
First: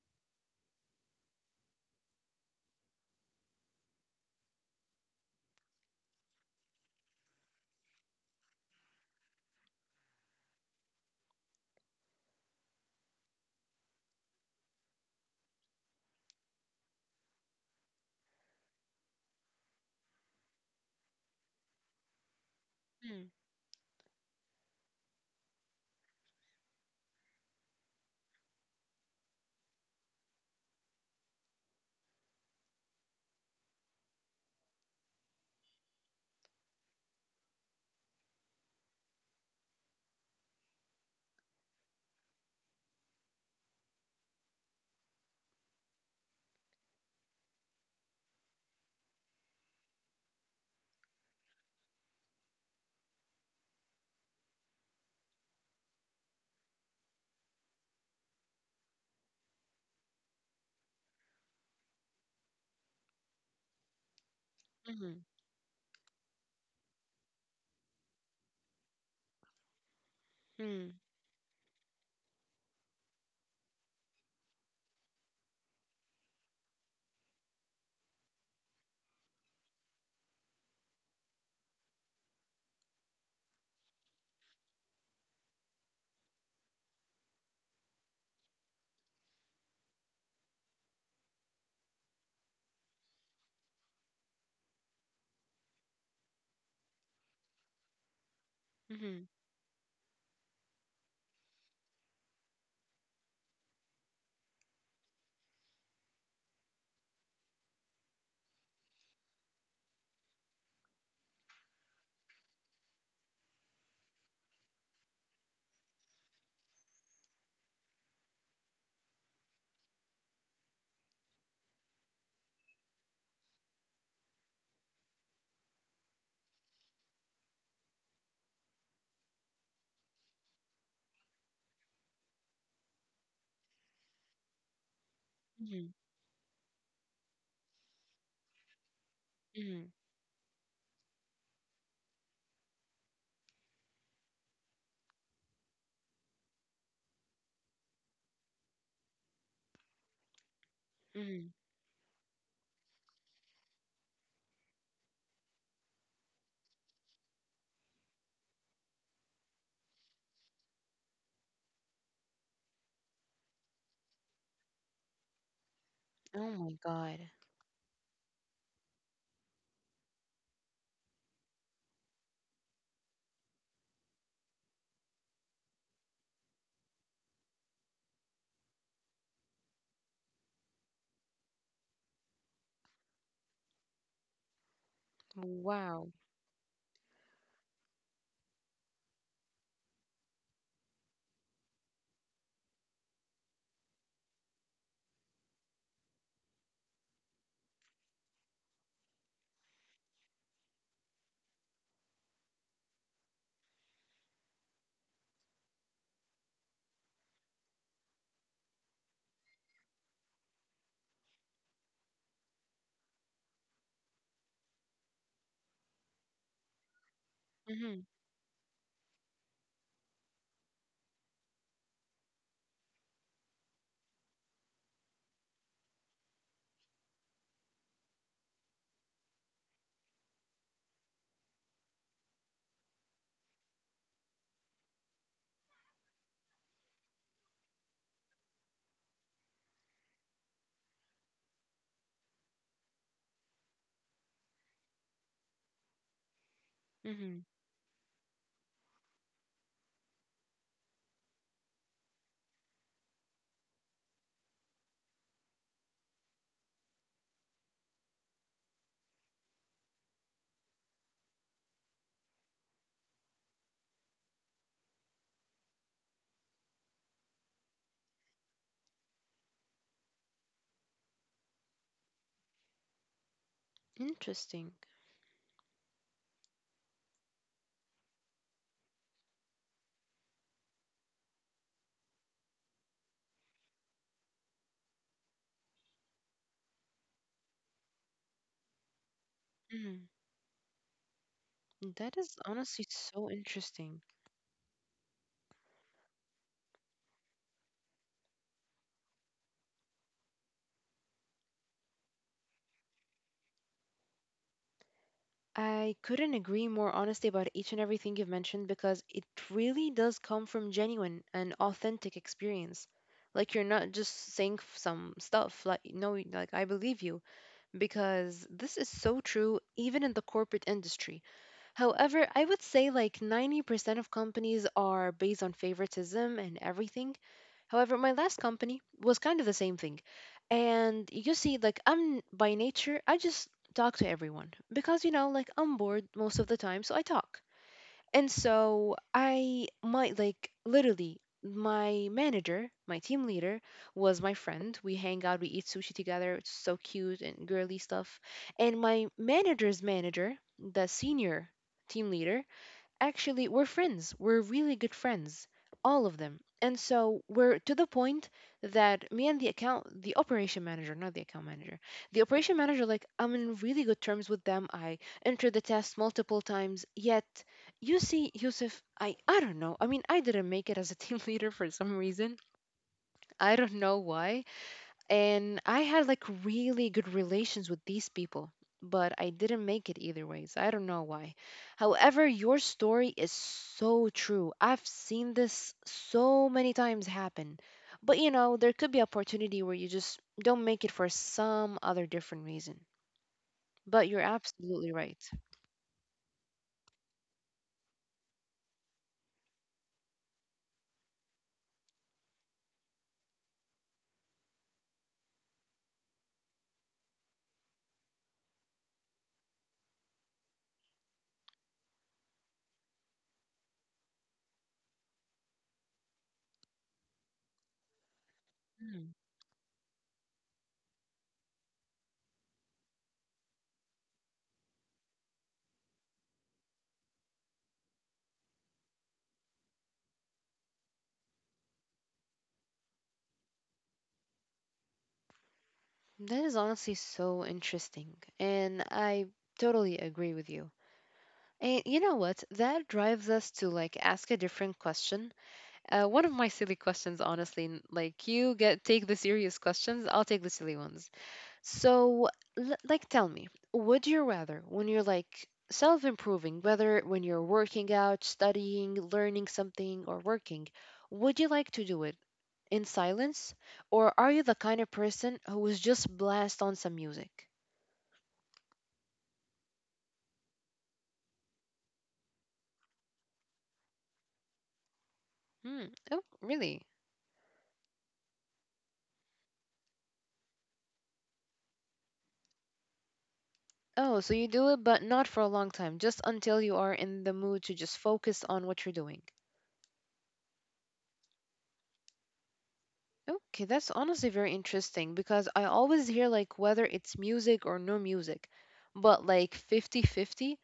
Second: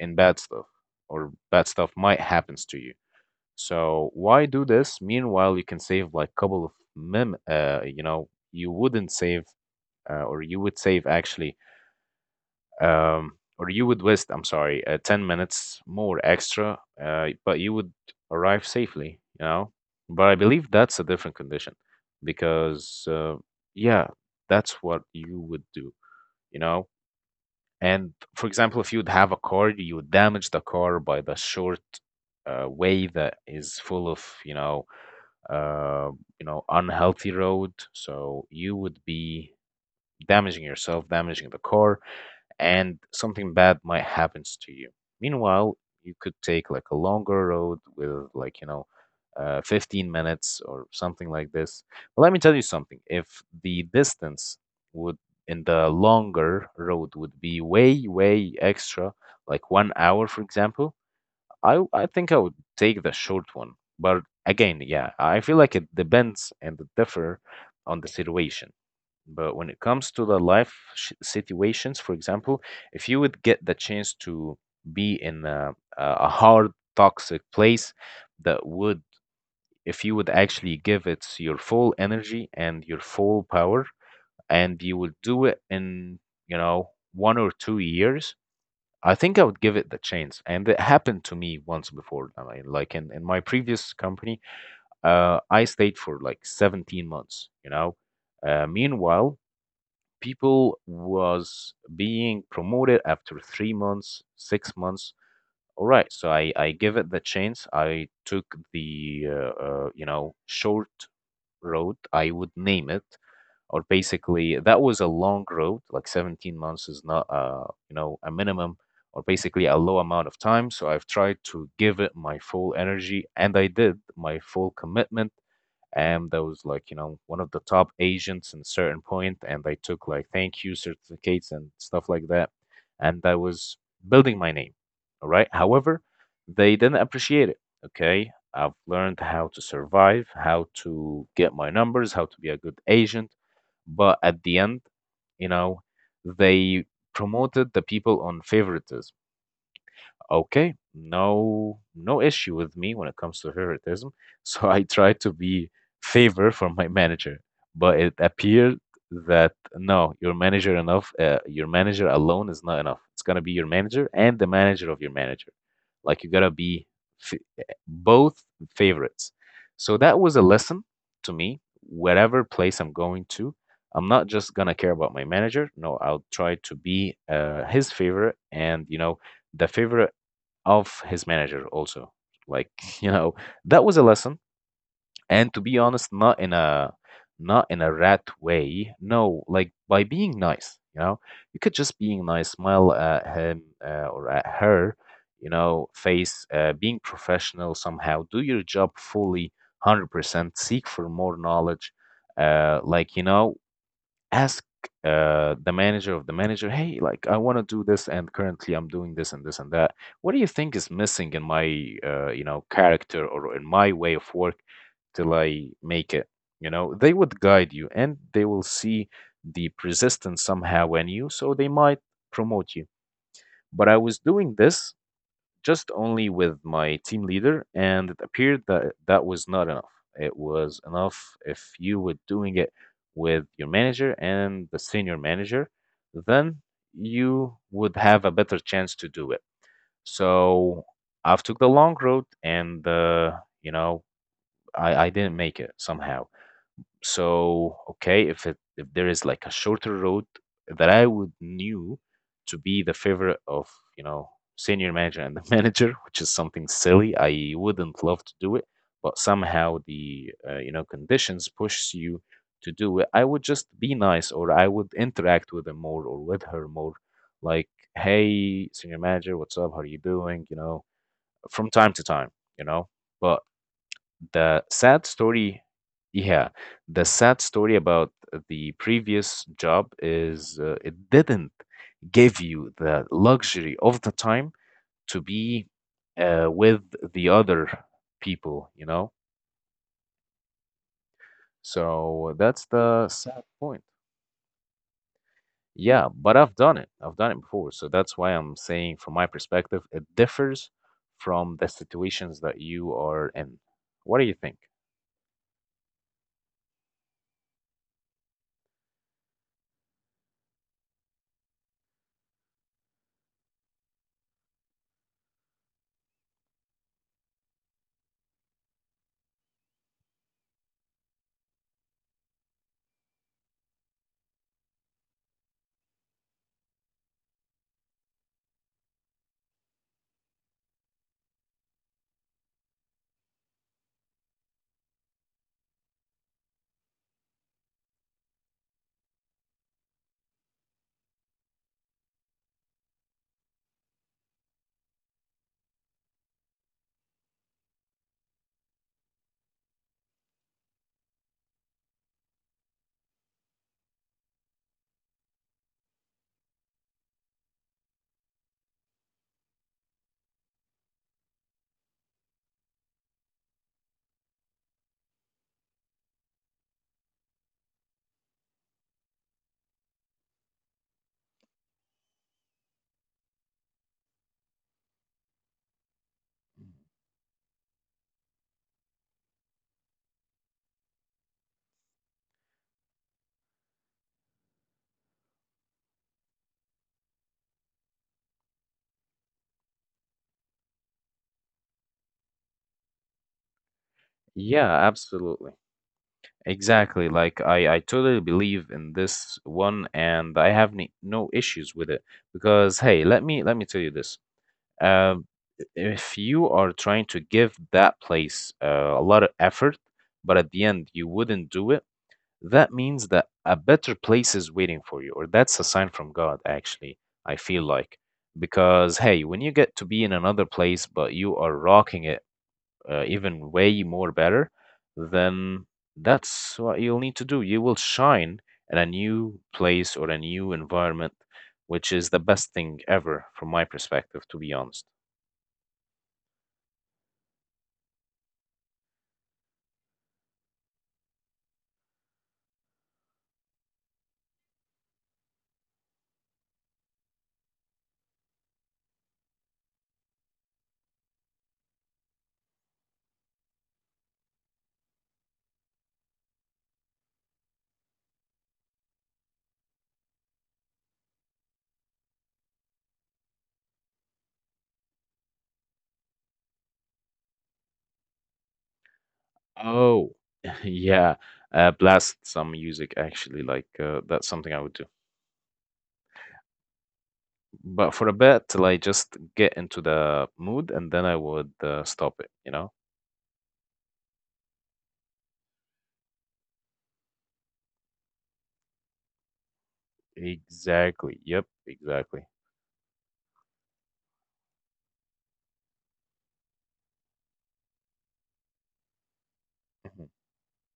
Speaker 1: in bad stuff, or bad stuff might happens to you. So why do this? Meanwhile, you can save like couple of mem you know, you wouldn't save or you would save actually, um or you would waste, I'm sorry, 10 minutes more extra, but you would arrive safely, you know. But I believe that's a different condition, because
Speaker 2: mm,
Speaker 1: yeah, that's what you would do, you know. And for example, if you would have a car, you would damage the car by the short way that is full of uh, you know, unhealthy road. So you would be damaging yourself, damaging the car, and something bad might happen to you. Meanwhile, you could take like a longer road with like, you know, 15 minutes or something like this. But let me tell you something. If the distance would in the longer road would be way, way extra, like 1 hour, for example, I think I would take the short one, but again, yeah,
Speaker 2: mhm,
Speaker 1: I feel like it depends and it differ on the situation. But when it
Speaker 2: mm,
Speaker 1: comes to the life sh situations, for example, if you would get the chance to be in a, a hard, toxic place that would, if you would actually give it your full energy and your full power, and you would do it in, you know, 1 or 2 years, I think I would give it the chance, and it happened to me once before. I mean, like in my previous company, I stayed for like 17 months, you know.
Speaker 2: mhm,
Speaker 1: Meanwhile, people was being promoted after 3 months, 6 months. All right, so I give it the chance. I took the you know short road, I would name it, or basically that was a long road, like 17 months is not you know a minimum, or basically a low amount of time, so I've tried to give it my full energy and I did my full commitment, and I was like, you know, one of the top agents in a certain point, and I took like thank you certificates and stuff like that, and I was building my name. All right.
Speaker 2: mhm,
Speaker 1: However, they didn't appreciate it. Okay. I've learned how to
Speaker 2: mhm,
Speaker 1: survive, how to get my numbers, how to be a good agent, but at the end, you know, they promoted the people on favoritism. Okay,
Speaker 2: mhm.
Speaker 1: no no issue with me when it comes to favoritism. So I tried to be favor for my manager, but it appeared that no, your manager enough, your manager alone is not enough. It's gonna be your manager and the manager of your manager. Like you
Speaker 2: Oh
Speaker 1: gotta
Speaker 2: my
Speaker 1: be
Speaker 2: God.
Speaker 1: both favorites. So that was a lesson to me. Whatever place I'm going to, I'm not just gonna care about my manager. No, I'll try to be his favorite, and the favorite of his manager also, like you know that was a lesson. And to be honest,
Speaker 2: Wow.
Speaker 1: not in a rat way. No, like by being nice, you could just being nice, smile at him, or at her, face, being professional, somehow do your job fully 100%, seek for more knowledge. Like, ask the manager of the manager, hey, like I want to do this, and currently I'm doing this and this and that. What do you think is missing in my character or in my way of work till I make it? You know, they
Speaker 2: Mhm,
Speaker 1: would guide you, and they will see the persistence somehow in you, so they might promote you. But I was doing this just only with my team leader, and it appeared that that was not enough. It was enough if you were doing it with your manager and the senior manager, then you would have a better chance to do it. So I've took the long road, and you know I didn't make it somehow.
Speaker 2: mhm.
Speaker 1: So, okay, if there is like a shorter road that I would knew to be the favorite of, you know, senior manager and the manager, which is something silly, I wouldn't love to do it, but somehow the conditions push you to do it. I would just be nice, or I would interact with him more or with her more,
Speaker 2: Interesting.
Speaker 1: like, hey, senior manager, what's up? How are you doing? You know, from time to time, you know. But the sad story yeah the sad story about the previous job is, it didn't
Speaker 2: Mhm.
Speaker 1: give you the luxury
Speaker 2: That
Speaker 1: of the
Speaker 2: is
Speaker 1: time
Speaker 2: honestly so
Speaker 1: to be
Speaker 2: interesting.
Speaker 1: with the other people, you know, so that's the sad point. Yeah, but I've done it, I've done it before, so that's why I'm
Speaker 2: I
Speaker 1: saying from my
Speaker 2: couldn't agree
Speaker 1: perspective
Speaker 2: more
Speaker 1: it
Speaker 2: honestly about
Speaker 1: differs
Speaker 2: each and everything you've
Speaker 1: from the
Speaker 2: mentioned because
Speaker 1: situations
Speaker 2: it
Speaker 1: that you
Speaker 2: really
Speaker 1: are
Speaker 2: does
Speaker 1: in.
Speaker 2: come from
Speaker 1: What do you think?
Speaker 2: genuine and authentic experience. Like, you're not just saying some stuff. Like, no, like, I believe you because this is so true even in the corporate industry. However, I would say like 90% of companies are based on favoritism and everything. However, my last company was kind of the same thing. And you see, like, I'm by nature, I just talk to everyone because, you know, like, I'm bored most of the time, so I talk. And so I might like literally, my manager, my team leader, was my friend. We hang out, we eat sushi together. It's so cute and girly stuff. And my manager's manager, the senior team leader, actually, we're friends, we're really good friends, all of them. And so we're to the point that me and the account the operation manager, not the account manager, the operation manager, like, I'm in really good terms with them. I entered the test multiple times, yet, you see, Yusuf, I don't know, I mean, I didn't make it as a team leader for some reason. I don't know why. And I had like really good relations with these people, but I didn't make it either ways. I don't know why. However, your story is so true. I've seen this so many times happen. But you know, there could be opportunity where you just don't make it for some other different reason. But you're
Speaker 1: Yeah,
Speaker 2: absolutely right.
Speaker 1: absolutely. Exactly. Like I totally believe in this one, and I have no issues with it, because hey, let me tell you this. Um, if you are trying to give that place a lot of effort, but at the end you wouldn't do it, that means that a better place is waiting for you, or that's a sign from God, actually, I feel like. Because hey,
Speaker 2: Mm.
Speaker 1: when you get to be in another place, but you are rocking it, even way more better, then that's what you'll need to do. You will shine in a new place or a new environment, which is the best thing ever from my perspective, to be honest.
Speaker 2: That is honestly so interesting, and I totally agree with you. And you know what? That drives us to like ask a different question. One of my silly questions, honestly, like, you get take the serious questions, I'll take the silly ones. So, like, tell me, would you rather, when you're like self-improving, whether when you're working out, studying, learning something, or working, would you like to do it in silence, or are you the kind of person who is just blast on some music?
Speaker 1: Oh, yeah. Blast some music actually, like, that's something I would do,
Speaker 2: Hmm. Oh, really?
Speaker 1: but for a bit till I just get into the mood, and then I would stop it, you know.
Speaker 2: Oh, so you do it, but not for a long time, just until you are in the mood to just focus on what you're doing.
Speaker 1: Exactly, yep, exactly.
Speaker 2: Okay, that's honestly very interesting because I always hear like whether it's music or no music, but like
Speaker 1: Mhm.
Speaker 2: 50-50.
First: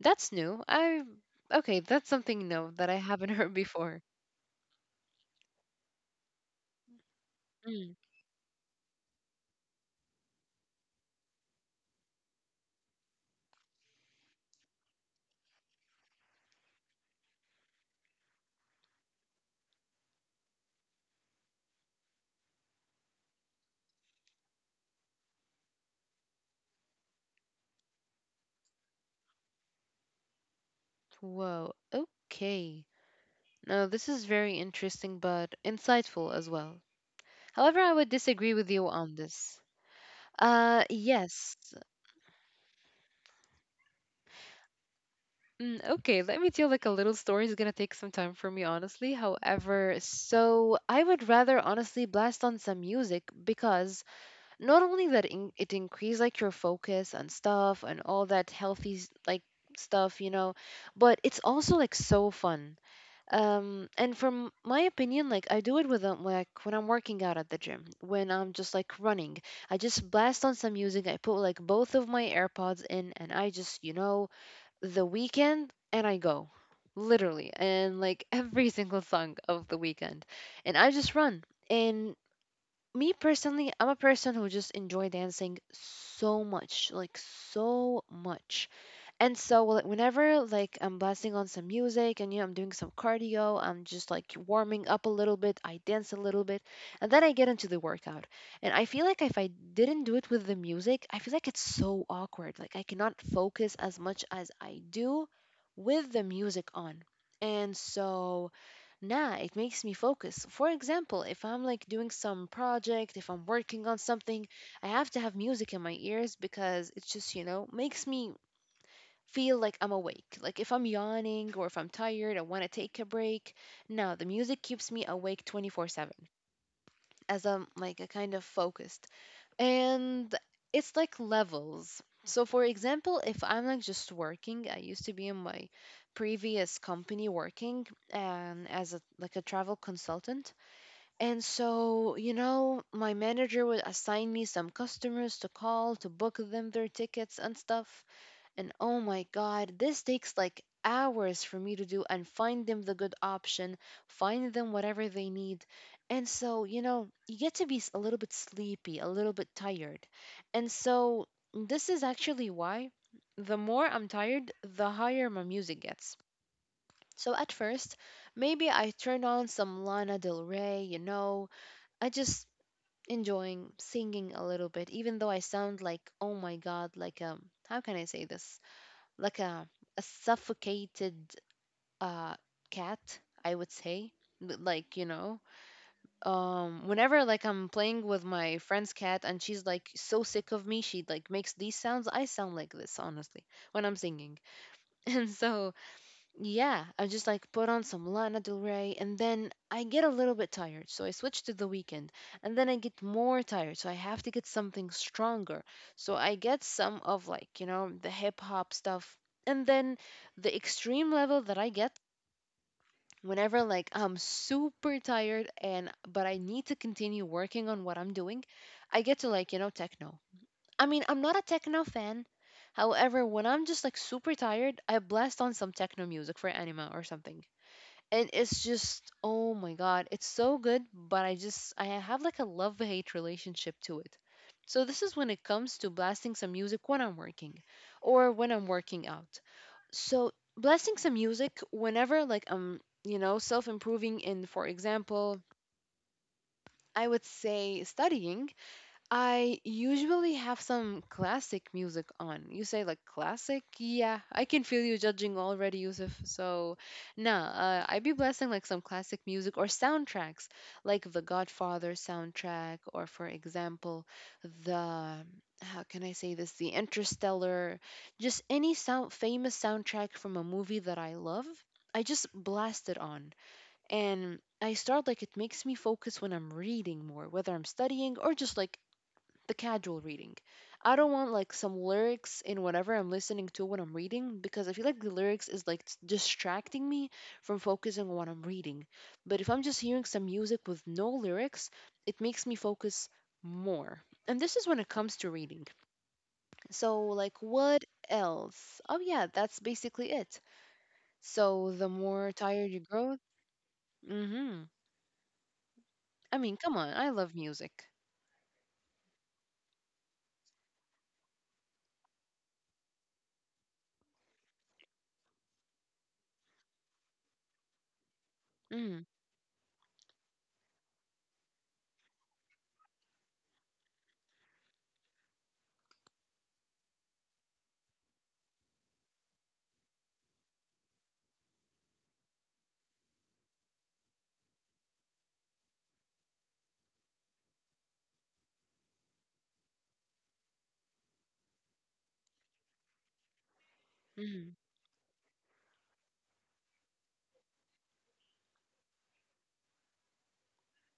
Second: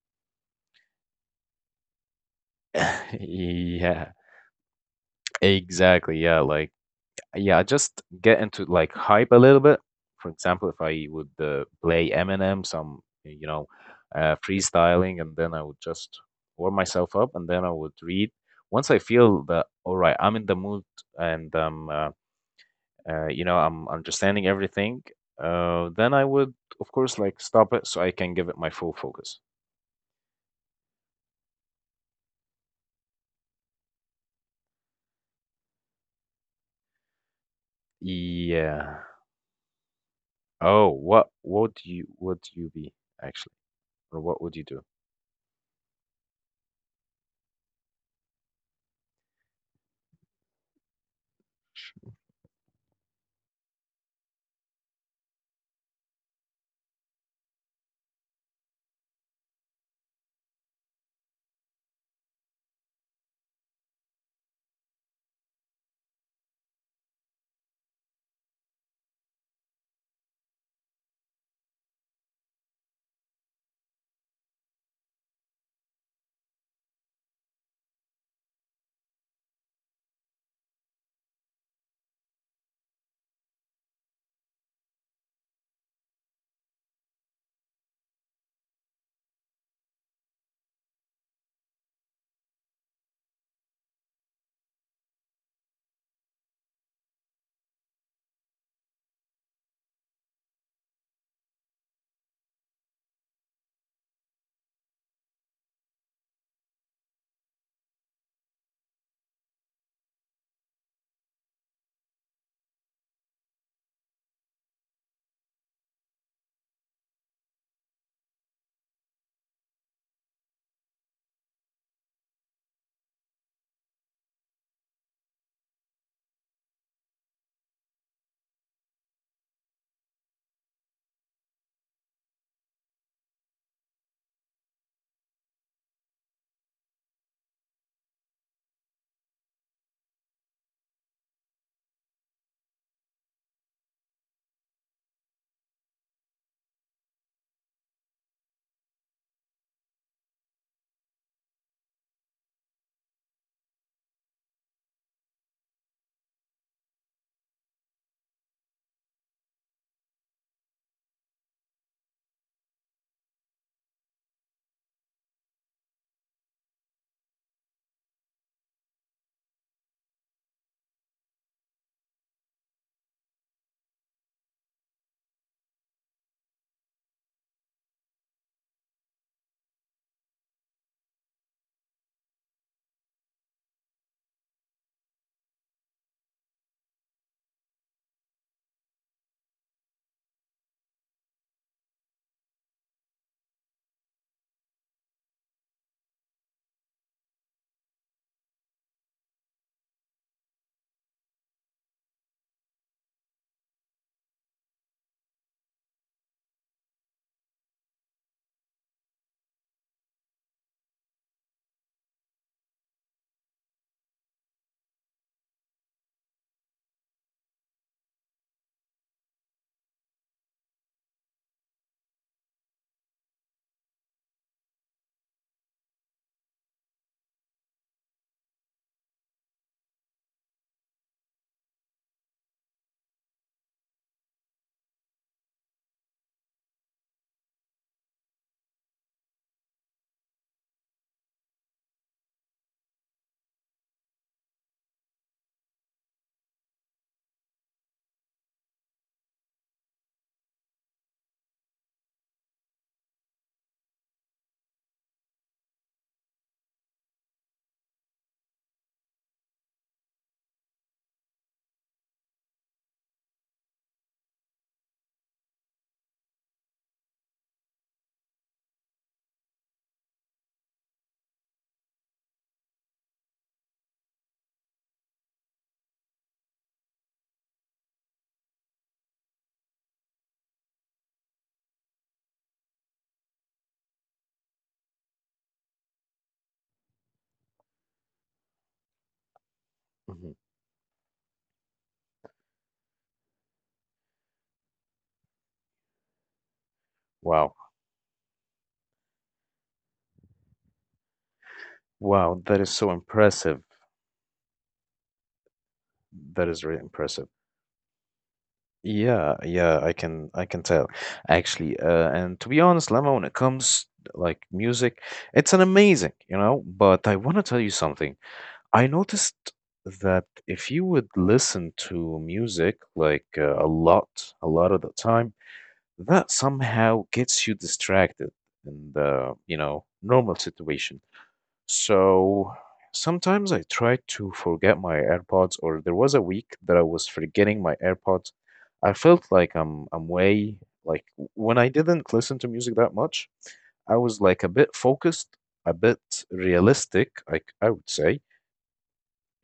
Speaker 2: That's new. I, okay, that's something new that I haven't heard before.
Speaker 1: Yeah, exactly, yeah, like, yeah,
Speaker 2: Mm.
Speaker 1: just get into like hype a little bit. For example, if I would play Eminem, some, you know, freestyling, and then I would just warm myself up, and then I would read. Once I feel that all right, I'm in the mood, and you know, I'm understanding everything. Then I would, of course, like stop it so I can give it my full focus.
Speaker 2: Whoa, okay. No, this is very interesting but insightful as well. However, I would disagree with you on
Speaker 1: Yeah.
Speaker 2: this.
Speaker 1: Oh, what
Speaker 2: Yes.
Speaker 1: what do you, would you be actually, or what would you do?
Speaker 2: Mm, okay, let me tell like a little story. It's gonna take some time for me, honestly. However, so I would rather honestly blast on some music because not only that in it increase like your focus and stuff and all that healthy like stuff, you know, but it's also like so fun. And from my opinion, like I do it with like when I'm working out at the gym, when I'm just like running, I just blast on some music. I put like both of my AirPods in, and I just, you know, the Weekend and I go. Literally. And like every single song of The Weekend. And I just run. And me personally, I'm a person who just enjoy dancing so much, like so much. And so, well, whenever like I'm blasting on some music and, you know, I'm doing some cardio, I'm just like warming up a little bit, I dance a little bit, and then I get into the workout. And I feel like if I didn't do it with the music, I feel like it's so awkward. Like, I cannot focus as much as I do with the music on. And so, nah, it makes me focus. For example, if I'm like doing some project, if I'm working on something, I have to have music in my ears because it just, you know, makes me feel like I'm awake. Like, if I'm yawning or if I'm tired, I want to take a break. No, the music keeps me awake 24/7, as I'm like a kind of focused. And it's like levels. So, for example, if I'm like just working, I used to be in my previous company working and as a like a travel consultant. And so, you know, my manager would assign me some customers to call to book them their tickets and stuff. And oh my God, this takes like hours for me to do and find them the good option, find them whatever they need. And so, you know, you get to be a little bit sleepy, a little bit tired. And so, this is actually why the more I'm tired, the higher my music gets. So, at first, maybe I turn on some Lana Del Rey, you know, I just enjoying singing a little bit, even though I sound like, oh my God, like, how can I say this? Like a suffocated uh, cat, I would say. Like, you know, whenever like I'm playing with my friend's cat and she's like so sick of me, she like makes these sounds. I sound like this, honestly, when I'm singing. And so, yeah, I just like put on some Lana Del Rey and then I get a little bit tired. So I switch to the weekend and then I get more tired. So I have to get something stronger. So I get some of like, you know, the hip hop stuff. And then the extreme level that I get whenever like I'm super tired and but I need to continue working on what I'm doing, I get to like, you know, techno. I mean, I'm not a techno fan. However, when I'm just like super tired, I blast on some techno music for anima or something, and it's just, oh my God, it's so good, but I just, I have like a love hate relationship to it. So this is when it comes to blasting some music when I'm working or when I'm working out. So, blasting some music whenever like I'm, you know, self improving in, for example, I would say, studying, I usually have some classic music on. You say like classic? Yeah, I can feel you judging already, Yusuf. So, nah, I be blasting like some classic music or soundtracks, like the Godfather soundtrack, or for example, the how can I say this? The Interstellar, just any sound famous soundtrack from a movie that I love. I just blast it on and I start like it makes me focus when I'm reading more, whether I'm studying or just like the casual reading. I don't want like some lyrics in whatever I'm listening to when I'm reading because I feel like the lyrics is like distracting me from focusing on what I'm reading. But if I'm just hearing some
Speaker 1: Mhm.
Speaker 2: music with no lyrics, it makes me focus more. And this is when it comes to reading. So, like,
Speaker 1: Wow.
Speaker 2: what else? Oh yeah, that's basically it. So the more
Speaker 1: Wow,
Speaker 2: tired
Speaker 1: that
Speaker 2: you
Speaker 1: is so
Speaker 2: grow,
Speaker 1: impressive.
Speaker 2: mhm. I mean,
Speaker 1: That is
Speaker 2: come on,
Speaker 1: really
Speaker 2: I love
Speaker 1: impressive.
Speaker 2: music.
Speaker 1: Yeah, yeah, I can tell actually. And to be honest, Lama, when it comes like music, it's an amazing, you know, but I want to tell you something. I
Speaker 2: Mm,
Speaker 1: noticed that if you would listen to music like, a lot of the time, that somehow gets you distracted in the, you know, normal situation. So sometimes I try to forget my AirPods, or there was a week that I was forgetting my AirPods. I felt like I'm way like when I didn't listen to music that much, I was like
Speaker 2: mm,
Speaker 1: a bit focused, a bit realistic, like I would say,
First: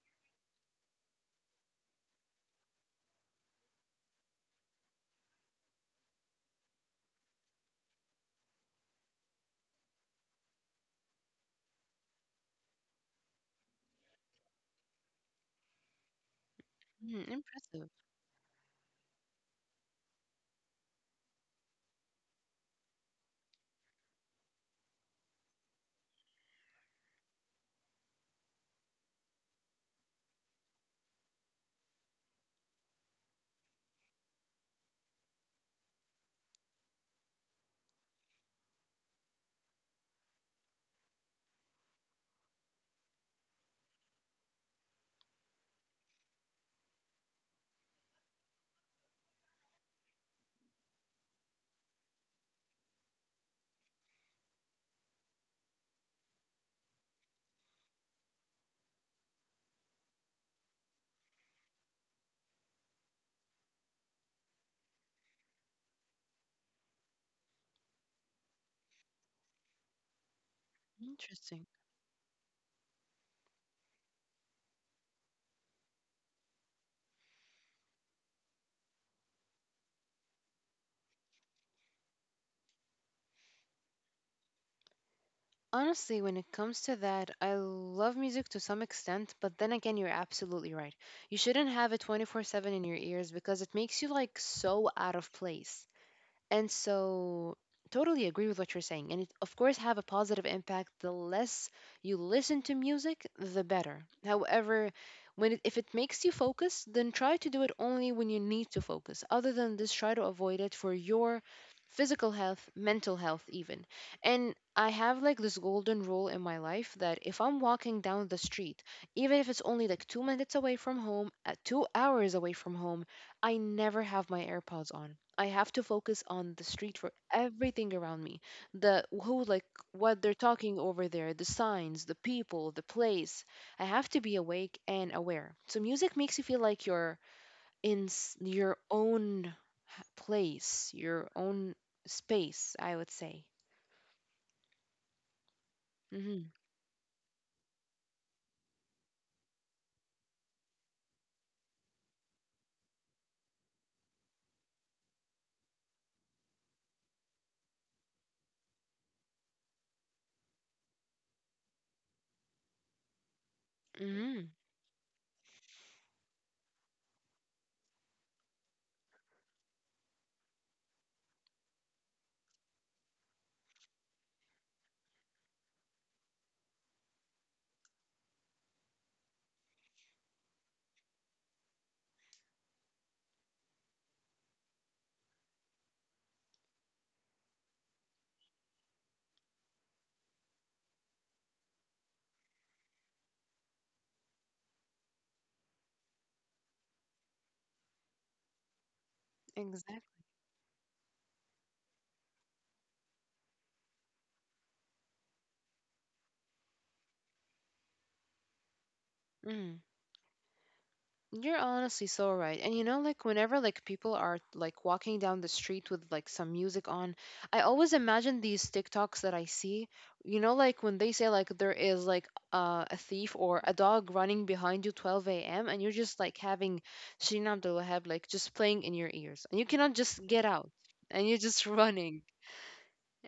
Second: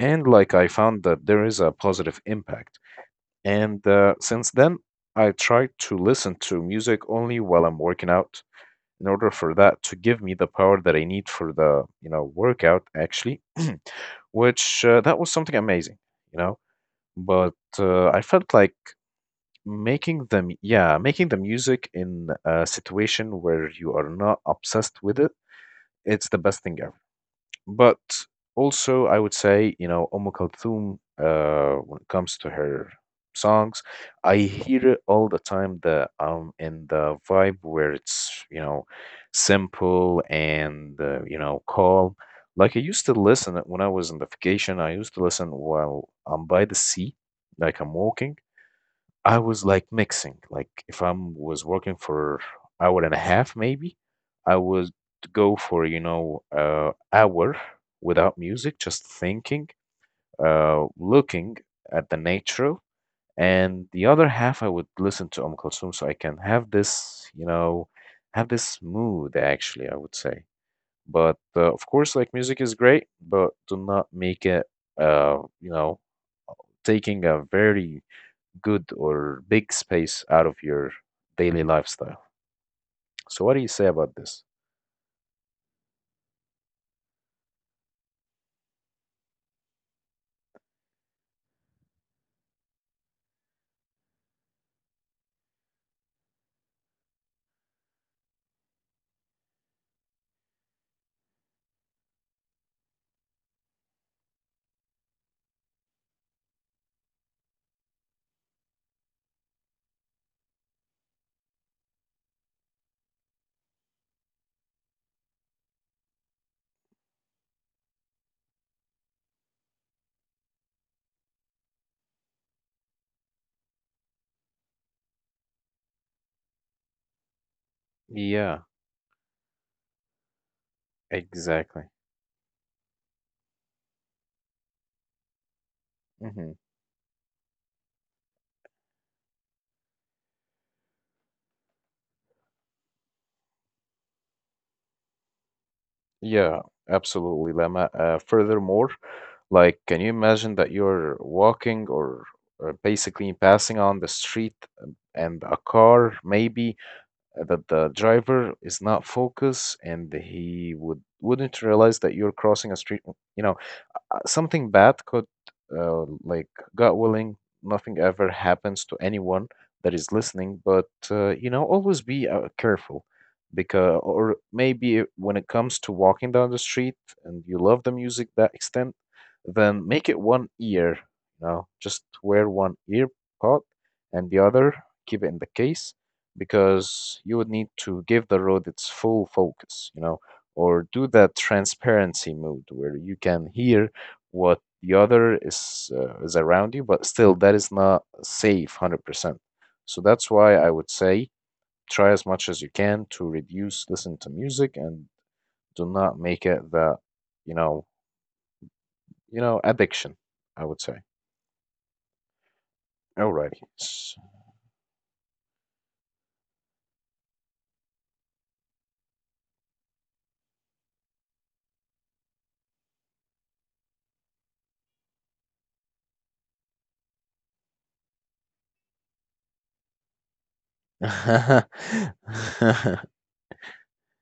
Speaker 1: and like I found that there is a positive impact. And since then, I try to listen to music only while I'm working out in order for that to give me the power that I need for the, you know, workout actually, which, that was something amazing, you know. But
Speaker 2: hmm.
Speaker 1: I felt
Speaker 2: Impressive.
Speaker 1: like making the music in a situation where you are not obsessed with it. It's the best thing ever. But also, I would say, you know, Kulthum, when it comes to her songs, I hear it all the time that I'm in the vibe where it's, you know, simple and, you know, calm. Like I used to listen it when I was on the vacation, I used to listen while I'm by the sea, like I'm walking. I was like mixing. Like if I was working for hour and a half, maybe I would go for, you know, hour without music, just thinking, looking at the nature, and the other half I would listen to Kulthum, so I can have this, you know, have this mood actually. I would say, but of course,
Speaker 2: Interesting.
Speaker 1: like music is great, but do not make it uh, you know taking a very good or big space out of your daily lifestyle. So, what do you say about this?
Speaker 2: Honestly, when it comes to that, I love music to some extent, but then again, you're absolutely right. You shouldn't have it 24/7 in your ears because it makes you like so out of place. And so, totally agree with what you're saying. And it, of course, have a positive impact. The less you listen to music, the better. However, when it, if it makes you focus, then try to do it only when you need to focus. Other than this, try to avoid it for your physical health, mental health, even. And I have like this golden rule in my life that if I'm walking down the street, even if it's only like 2 minutes away from home, 2 hours away from home, I never have my AirPods on. I have to focus on the street for everything around me.
Speaker 1: Yeah,
Speaker 2: The who like what they're talking over there, the
Speaker 1: exactly.
Speaker 2: signs, the people, the place. I have to be awake and aware. So music makes
Speaker 1: Hmm.
Speaker 2: you feel like you're in your own place, your own space, I would say. Mhm.
Speaker 1: Yeah, absolutely, Lama. Furthermore, like, can you imagine that you're walking or basically passing on the street, and a car, maybe, that the driver is not focused and he would wouldn't realize that you're crossing a street? You know,
Speaker 2: Mhm.
Speaker 1: something bad could, like, God willing, nothing ever happens to anyone that is listening. But, you know, always be careful, because or maybe when it comes to walking down the street and you love the music that extent, then make it one ear. You know, just wear one ear pod and the other keep it in the case, because you would need to give the road its full focus. You know, or do that transparency mode where you can hear what the other is around you, but still that is not safe 100%. So that's why I would
Speaker 2: Exactly.
Speaker 1: say try as much as you can to reduce listen to music and do not make it that, you know, you know, addiction, I would say.
Speaker 2: You're honestly so right. And
Speaker 1: Alrighty.
Speaker 2: you know, like whenever like people are like walking down the street with like some music on, I always imagine these TikToks that I see. You know, like when they say like there is like a thief or a dog running behind you 12 a.m. and you're just like having Shirin Abdul Wahab like just playing in your ears and you cannot just get out and you're just running.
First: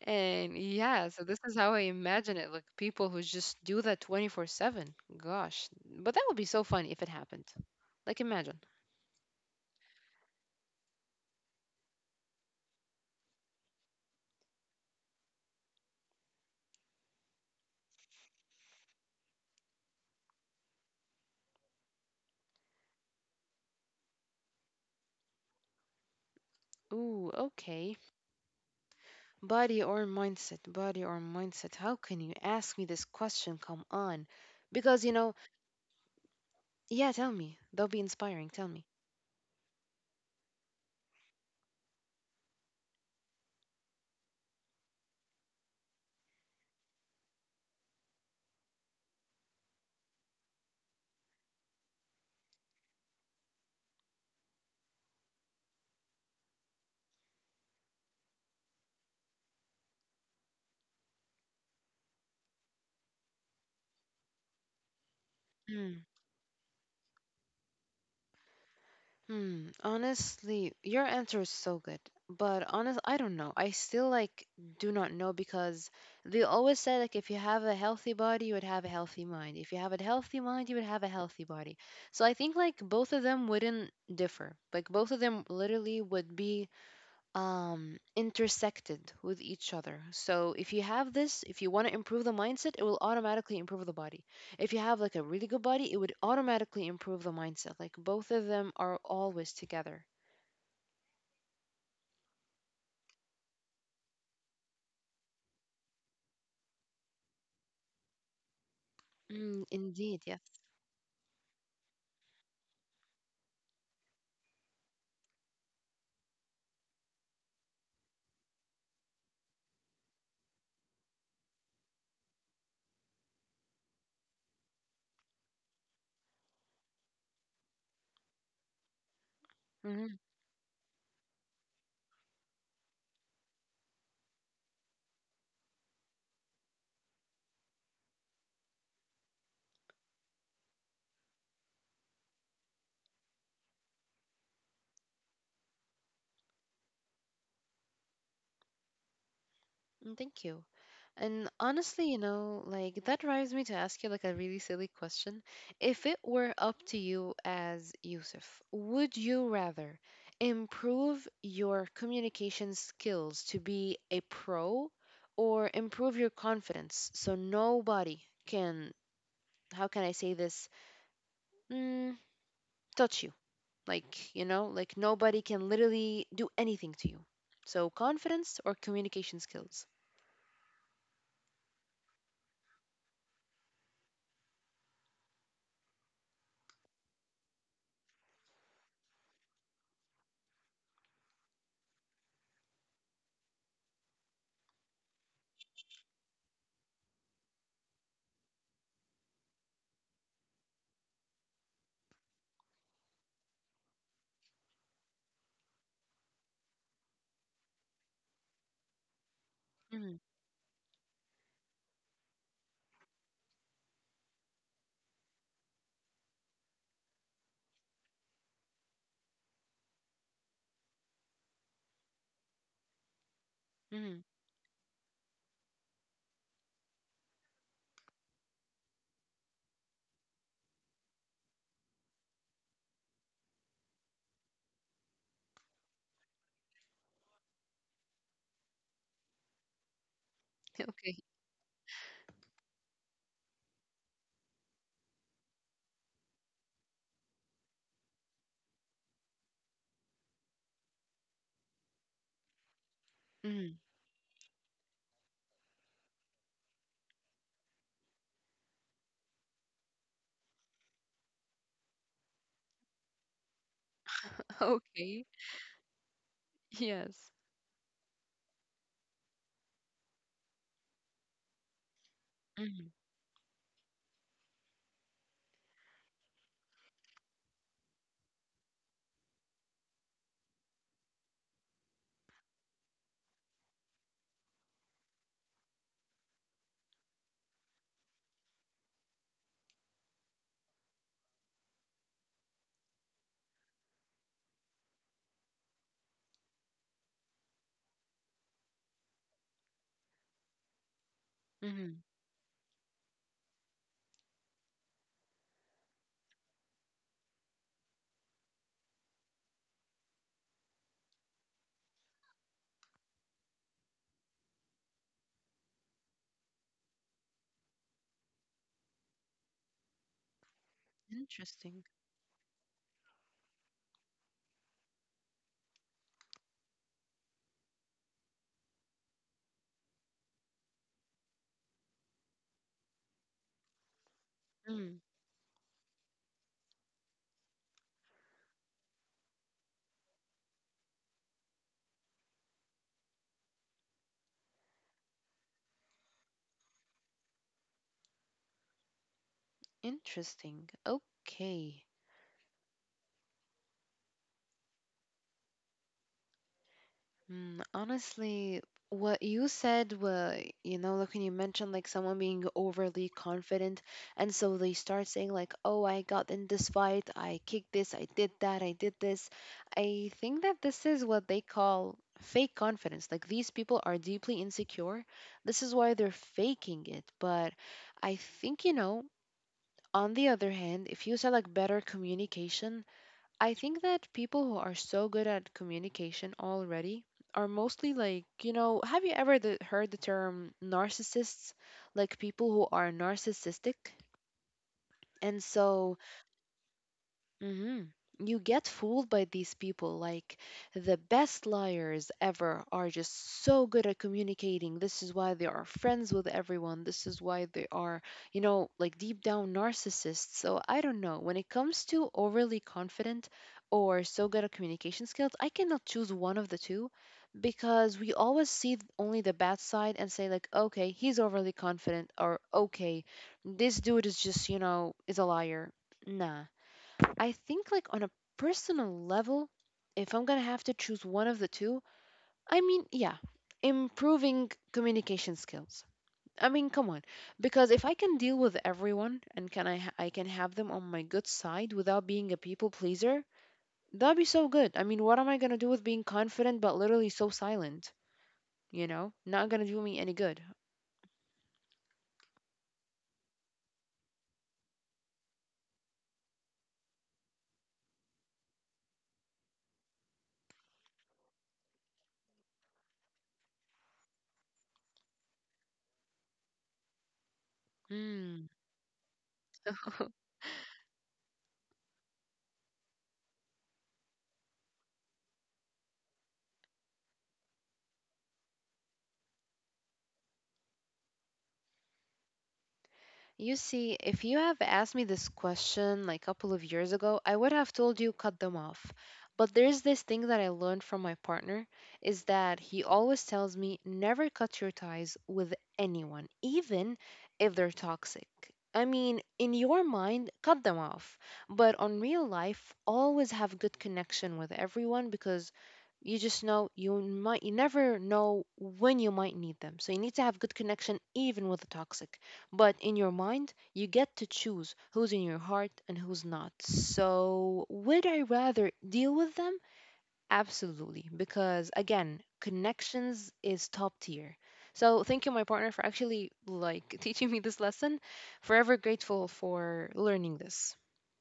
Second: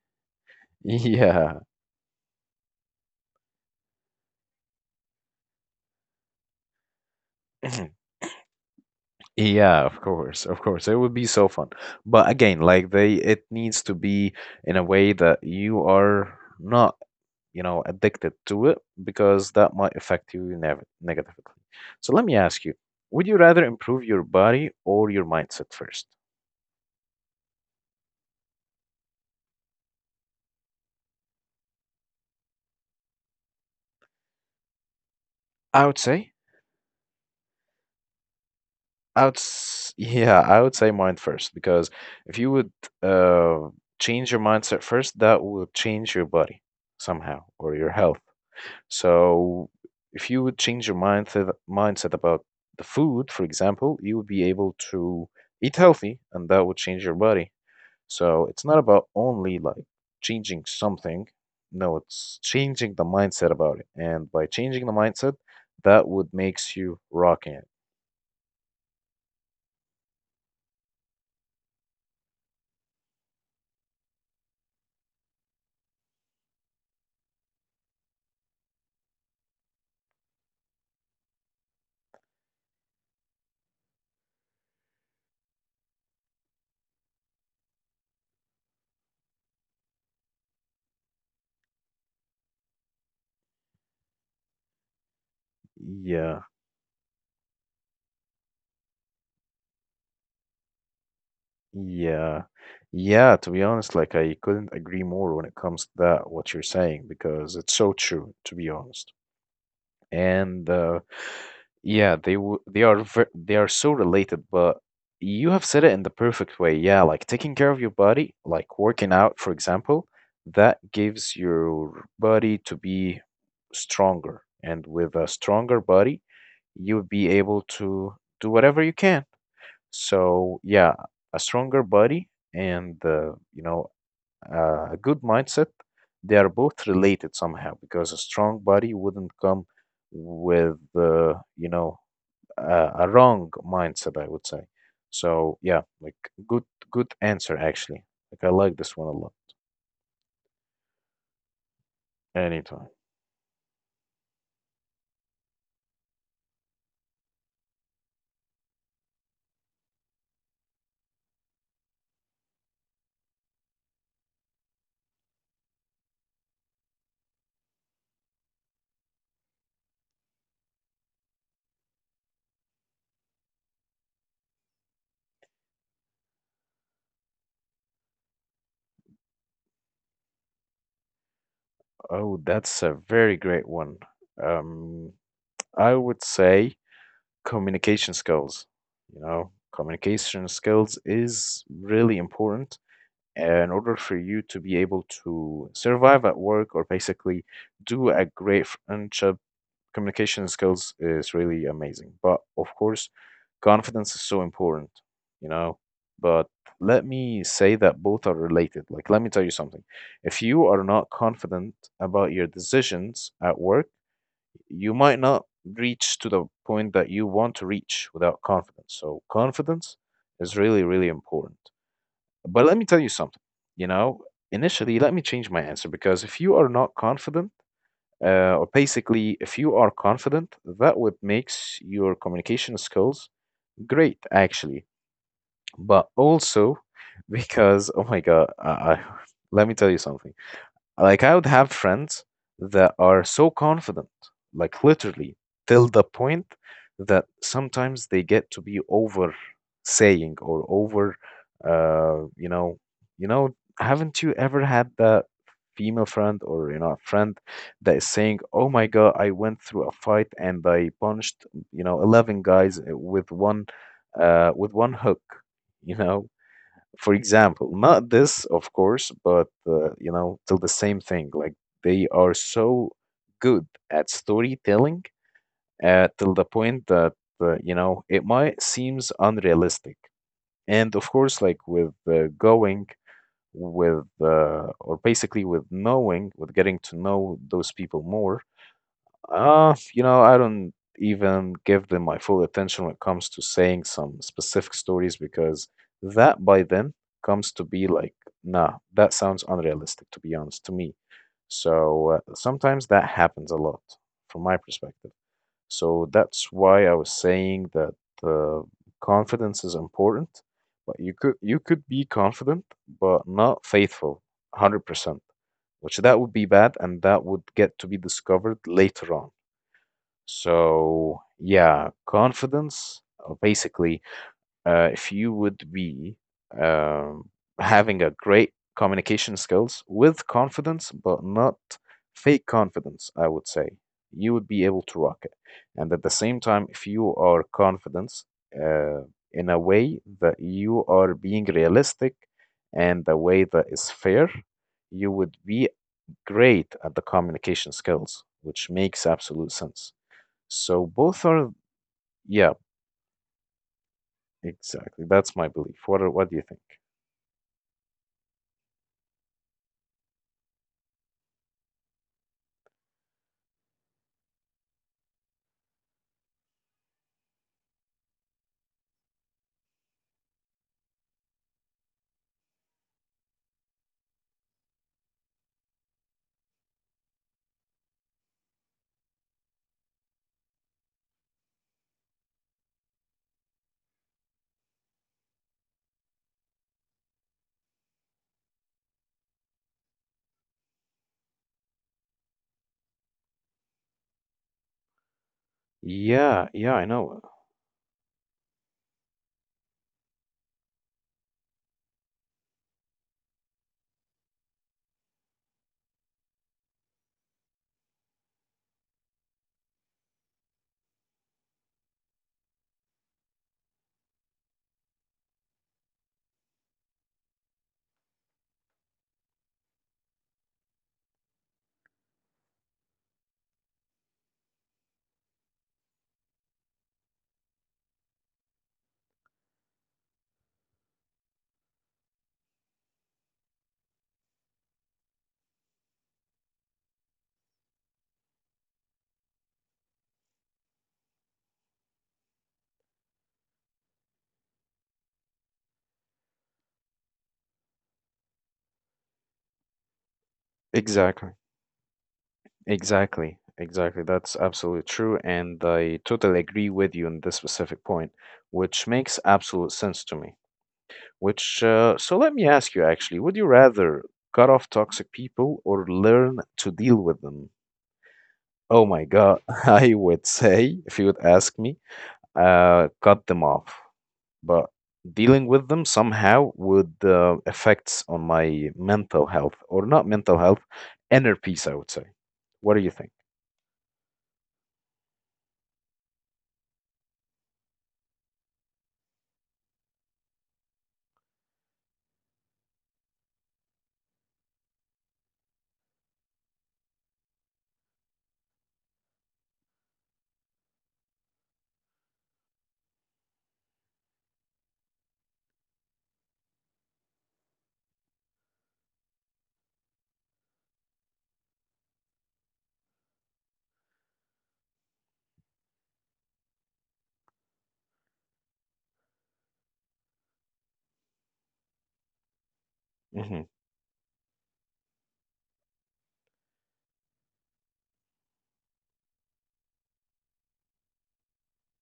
Speaker 2: And yeah, so this
Speaker 1: Yeah.
Speaker 2: is how I imagine it. Like people who just do that 24/7. Gosh, but that would be so funny if it happened. Like imagine.
Speaker 1: Yeah, of course, of course. It would be so fun. But again, like they it needs to be in a way that you are not, you know, addicted to it, because that might affect you negatively. So let me ask you, would you rather improve your body or your mindset first?
Speaker 2: Ooh, okay. Body or mindset, body or mindset. How can you ask me this question? Come on. Because, you
Speaker 1: I
Speaker 2: know,
Speaker 1: would say,
Speaker 2: yeah, tell me. They'll be inspiring.
Speaker 1: I
Speaker 2: Tell
Speaker 1: would,
Speaker 2: me.
Speaker 1: yeah, I would say mind first, because if you would uh, change your mindset first, that will change your body somehow or your health. So if you would change your mindset about the food, for example, you would be able to eat healthy, and that would change your body. So it's not about only like changing something. No, it's changing the mindset about it. And by changing the mindset, that would
Speaker 2: Hmm.
Speaker 1: makes you rocking it.
Speaker 2: Hmm. Honestly, your answer is so good. But honest, I don't know. I still like do not know because they always say like if you have a healthy body, you would have a healthy mind. If you have a healthy mind, you would have a healthy body. So I think like both of them wouldn't differ. Like both of them literally would be intersected with each other. So if you have this, if you want to improve the mindset, it will automatically improve the body. If you have like a really good
Speaker 1: Yeah,
Speaker 2: body, it would automatically improve the mindset. Like both of them are always together.
Speaker 1: yeah, yeah. To be honest, like I couldn't agree more when it comes to that what you're saying, because it's so true. To be honest,
Speaker 2: Mm,
Speaker 1: and
Speaker 2: indeed, yes.
Speaker 1: yeah, they w they are they are so related, but you have said it in the perfect way. Yeah, like taking care of your body, like working out, for example, that gives your body to be stronger. And with a stronger body, you'll be able to do whatever you can.
Speaker 2: Mhm.
Speaker 1: So, yeah, a stronger body and, you know, a good mindset, they are both related somehow, because a strong body wouldn't come with, you know, a wrong mindset, I would say. So yeah, like good, good answer actually. Like I like this one a lot.
Speaker 2: Mm, thank you. And honestly, you
Speaker 1: Anytime.
Speaker 2: know, like that drives me to ask you like a really silly question. If it were up to you as Yusuf, would you rather improve your communication skills to be a pro or improve your confidence so nobody can, how can I say this, mm, touch you? Like, you know, like nobody can literally do anything to you. So confidence or communication skills?
Speaker 1: Oh, that's a very great one. Um, I would say communication skills. You know, communication skills is really important in order for you to be able to survive at work or basically do a great friendship. Communication skills is really amazing. But of course, confidence is so important, you know. But let me say that both are related. Like, let me tell you something. If you
Speaker 2: Hmm.
Speaker 1: are not confident about your decisions at work, you might not reach to the point that you want to reach without confidence. So, confidence is really, really important. But let me tell you something, you know,
Speaker 2: Hmm.
Speaker 1: initially, let me change my answer because if you are not confident, or basically, if you are confident, that what makes your communication skills great, actually. But also because, oh my God, let me tell you something.
Speaker 2: Okay.
Speaker 1: Like I would have friends that are so confident, like literally till the point that sometimes they get to be over saying or over, uh, you know, you know,
Speaker 2: Mhm.
Speaker 1: haven't you ever had that female friend or you know a friend that is saying, "Oh my God, I went through a fight and I punched you know 11 guys with one
Speaker 2: Okay.
Speaker 1: hook," you know,
Speaker 2: Yes.
Speaker 1: for example, not this of course, but you know, still the same thing, like they are
Speaker 2: Mm.
Speaker 1: so good at storytelling till the point that you know, it might seems unrealistic. And of course, like with going with or basically with knowing with getting to know those people more, you know, I don't even give them my full attention when it comes to saying some specific stories because that by then comes to be like, nah, that sounds unrealistic, to be honest, to me. So
Speaker 2: Mm.
Speaker 1: sometimes that happens a lot from my perspective. So that's why I was saying that uh, confidence is important, but you could be confident but not faithful, 100%, which that would be bad and that would get to be discovered later on. So yeah,
Speaker 2: Interesting.
Speaker 1: confidence basically, if you would be um, having a great communication skills with confidence, but not fake confidence, I would say you would be able to rock
Speaker 2: Mm,
Speaker 1: it. And at the same time, if you are confident uh, in a way that you are being realistic and a way that is fair, you would be great at the communication skills, which makes absolute sense. So
Speaker 2: interesting.
Speaker 1: both are,
Speaker 2: Okay.
Speaker 1: yeah, exactly. That's my belief. What are, what do you think?
Speaker 2: Mm, honestly, what you said, well, you know, like when you mentioned like someone being overly confident, and so they start saying like, "Oh, I got in this fight. I kicked this. I did that. I did this." I think that this is what they call fake confidence. Like these people are deeply insecure. This is why they're faking it. But I think, you know, on the other hand, if you select better communication, I think that people who are so good at communication already are mostly like, you know, have you ever heard the term narcissists? Like people who are narcissistic. And so
Speaker 1: Yeah, yeah, I know.
Speaker 2: hmm, you get fooled by these people. Like the best liars ever are just so good at communicating. This is why they are friends with everyone. This is why they are, you know, like deep down narcissists. So I don't know. When it comes to overly confident or so good at communication skills, I cannot choose one of the two because we always see only the bad side and say, like, okay, he's overly confident, or okay, this dude is just, you know, is a liar. Nah. I think like on a personal level, if I'm gonna have to choose one of the two, I mean, yeah, improving communication skills. I mean, come on, because if I can deal with everyone and I can have them on my good side without being a people pleaser, that'd be so good. I mean, what am I gonna do with being confident but literally so silent? You know, not gonna do me any good.
Speaker 1: Exactly. Exactly. Exactly. That's absolutely true. And I totally agree with you on this specific point, which makes absolute sense to me. Which, so let me ask you actually, would you rather cut off toxic people or learn to deal with them? Oh my
Speaker 2: Mm.
Speaker 1: God. I would say, if you would ask me, cut them off. But dealing with them somehow would affects on my mental health or not mental health, inner peace, I would say. What do you think?
Speaker 2: You see, if you have asked me this question like a couple of years ago, I would have told you cut them off. But there's this thing that I learned from my partner is that he always tells me never cut your ties with anyone, even if they're toxic. I mean, in your mind, cut them off. But on real life, always have good connection with everyone because you never know when you might need them. So you need to have good connection even with the toxic. But in your mind, you get to choose who's in your heart and who's not. So, would I rather deal with them? Absolutely. Because again,
Speaker 1: Hmm.
Speaker 2: connections is top tier. So, thank you, my partner, for actually like teaching me this lesson. Forever grateful for learning this.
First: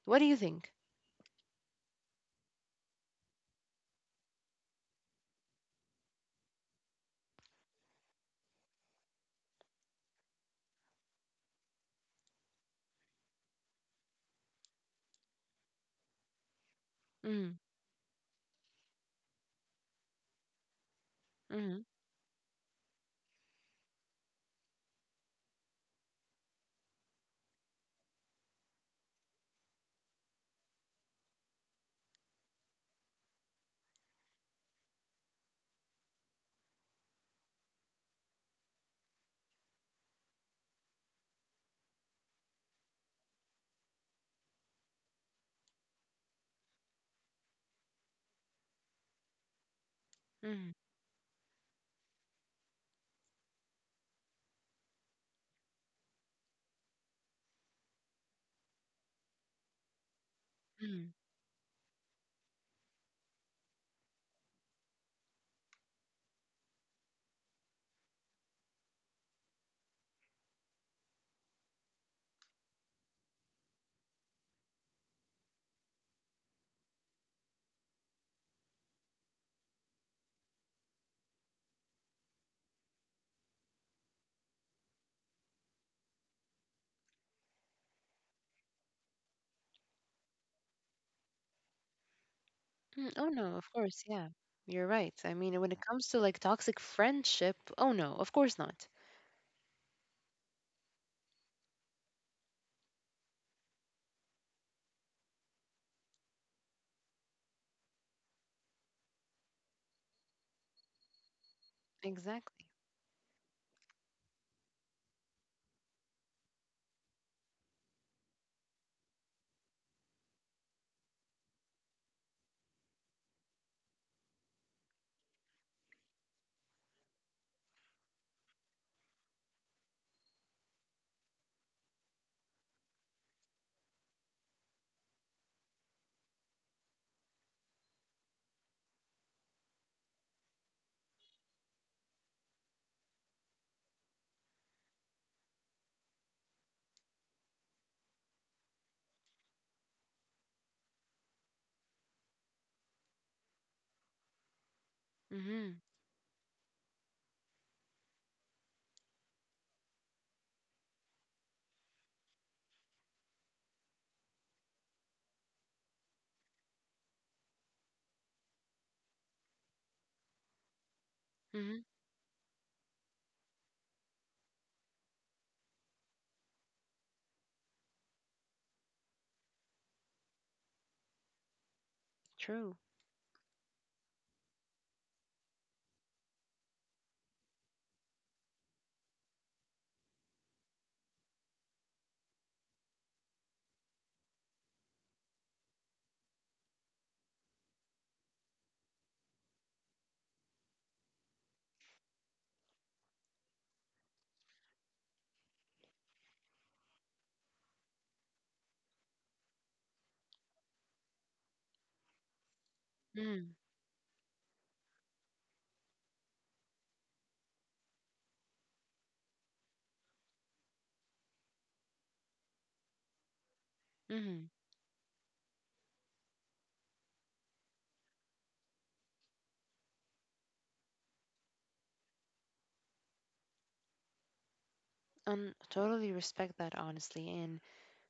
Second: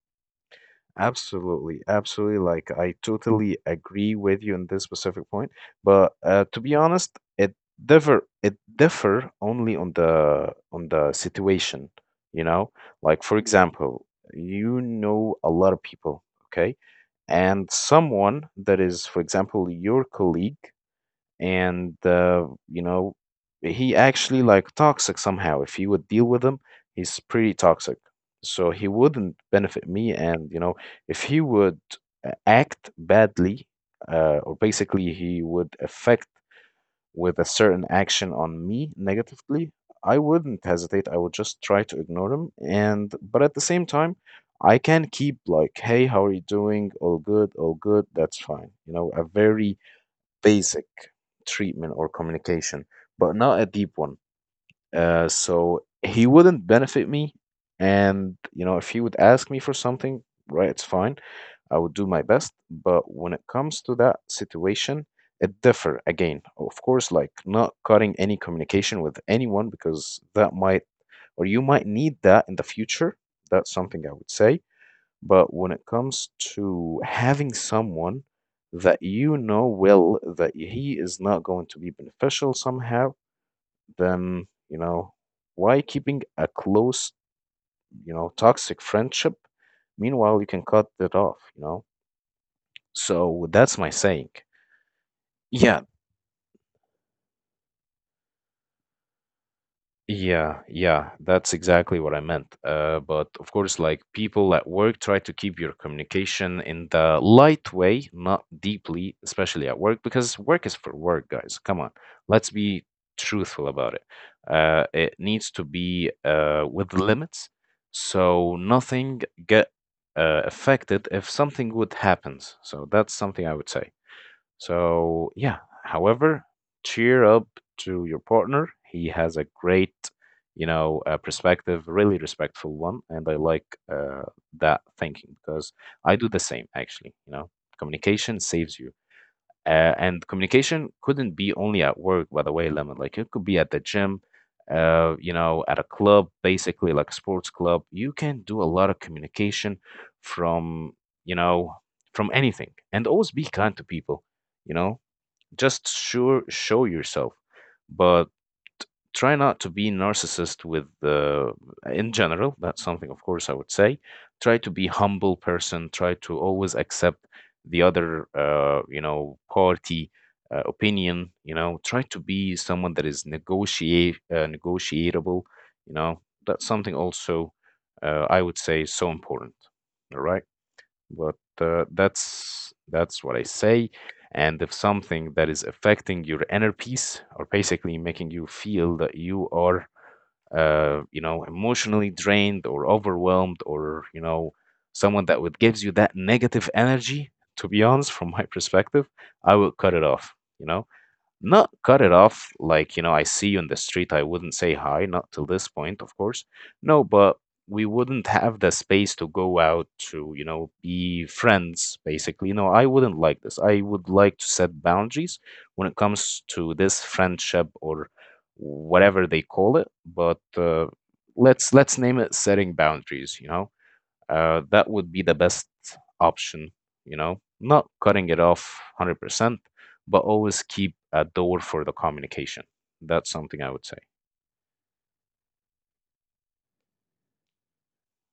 Speaker 2: What do you think?
Speaker 1: Absolutely, absolutely. Like I totally agree with you in this specific point, but to be honest, it differ only on the situation, you know? Like for example, you know, a lot of people, okay?
Speaker 2: Mm.
Speaker 1: And someone that is for example your colleague
Speaker 2: Mm.
Speaker 1: and you know, he actually like toxic somehow. If you would deal with him, he's pretty toxic, so he wouldn't benefit me. And you know, if he would act badly, or basically he would affect with a certain action on me negatively, I wouldn't hesitate. I would just try to ignore him. And but at the same time, I can keep like, "Hey, how are you doing? All good, all good. That's fine." You know, a very
Speaker 2: Mm.
Speaker 1: basic treatment or communication, but not a deep one. So he wouldn't benefit me. And you know, if he would ask me for something, right, it's fine.
Speaker 2: Mm.
Speaker 1: I would do my best, but when it comes to that situation, it differ again. Of course, like not cutting any communication with anyone, because that might or you might need that in the future. That's something I would say. But when it comes to having someone that you know well that he is not going to be beneficial somehow, then you know, why keeping a close, you know, toxic friendship? Meanwhile, you can cut that off, you know.
Speaker 2: Mm. Oh
Speaker 1: So
Speaker 2: no, of
Speaker 1: that's my
Speaker 2: course,
Speaker 1: saying.
Speaker 2: yeah. You're right. I mean, when
Speaker 1: Yeah,
Speaker 2: it comes to like toxic friendship, oh no, of course not.
Speaker 1: yeah, yeah. That's exactly what I meant. But of course, like people at work, try to keep your communication in the light way, not deeply, especially at work, because work is for work, guys. Come on, let's
Speaker 2: Exactly.
Speaker 1: be truthful about it. It needs to be with limits, so nothing get affected if something would happens. So that's something I would say. So, yeah, however, cheer up to your partner. He has a great, you know, perspective, really respectful one. And I like uh, that thinking because I do the same, actually. You know, communication saves you. And communication couldn't be only at work, by the way, Lemon. Like it could be at the gym, you know, at a club, basically like a sports club. You can do a lot of communication from, you know, from anything. And always be kind to people, you know, just
Speaker 2: Mm-hmm.
Speaker 1: sure show yourself. But try not to be narcissist with in general. That's something, of course, I would say. Try to be humble person, try to always accept the other you know, party opinion. You know,
Speaker 2: Mm-hmm.
Speaker 1: try to be someone that is negotiate negotiable, you know. That's something also I would say is so important. All right, but that's
Speaker 2: True.
Speaker 1: that's what I say. And if something that is affecting your inner peace or basically making you feel that you are, you know, emotionally drained or overwhelmed or, you know, someone that would gives you that negative energy, to be honest, from my perspective, I would cut it off, you know? Not cut it off like, you know, I see you in the street, I wouldn't say hi, not till this point, of course. No, but we wouldn't have the space to go out to, you know, be friends, basically. No, I wouldn't like this.
Speaker 2: Mm.
Speaker 1: I would like to set boundaries when it comes to this friendship or whatever they call it, but let's name it setting boundaries, you know?
Speaker 2: Mm.
Speaker 1: That would be the best option, you know, not cutting it off 100%, but always keep a door for the communication. That's something I would say.
Speaker 2: And totally respect that, honestly. And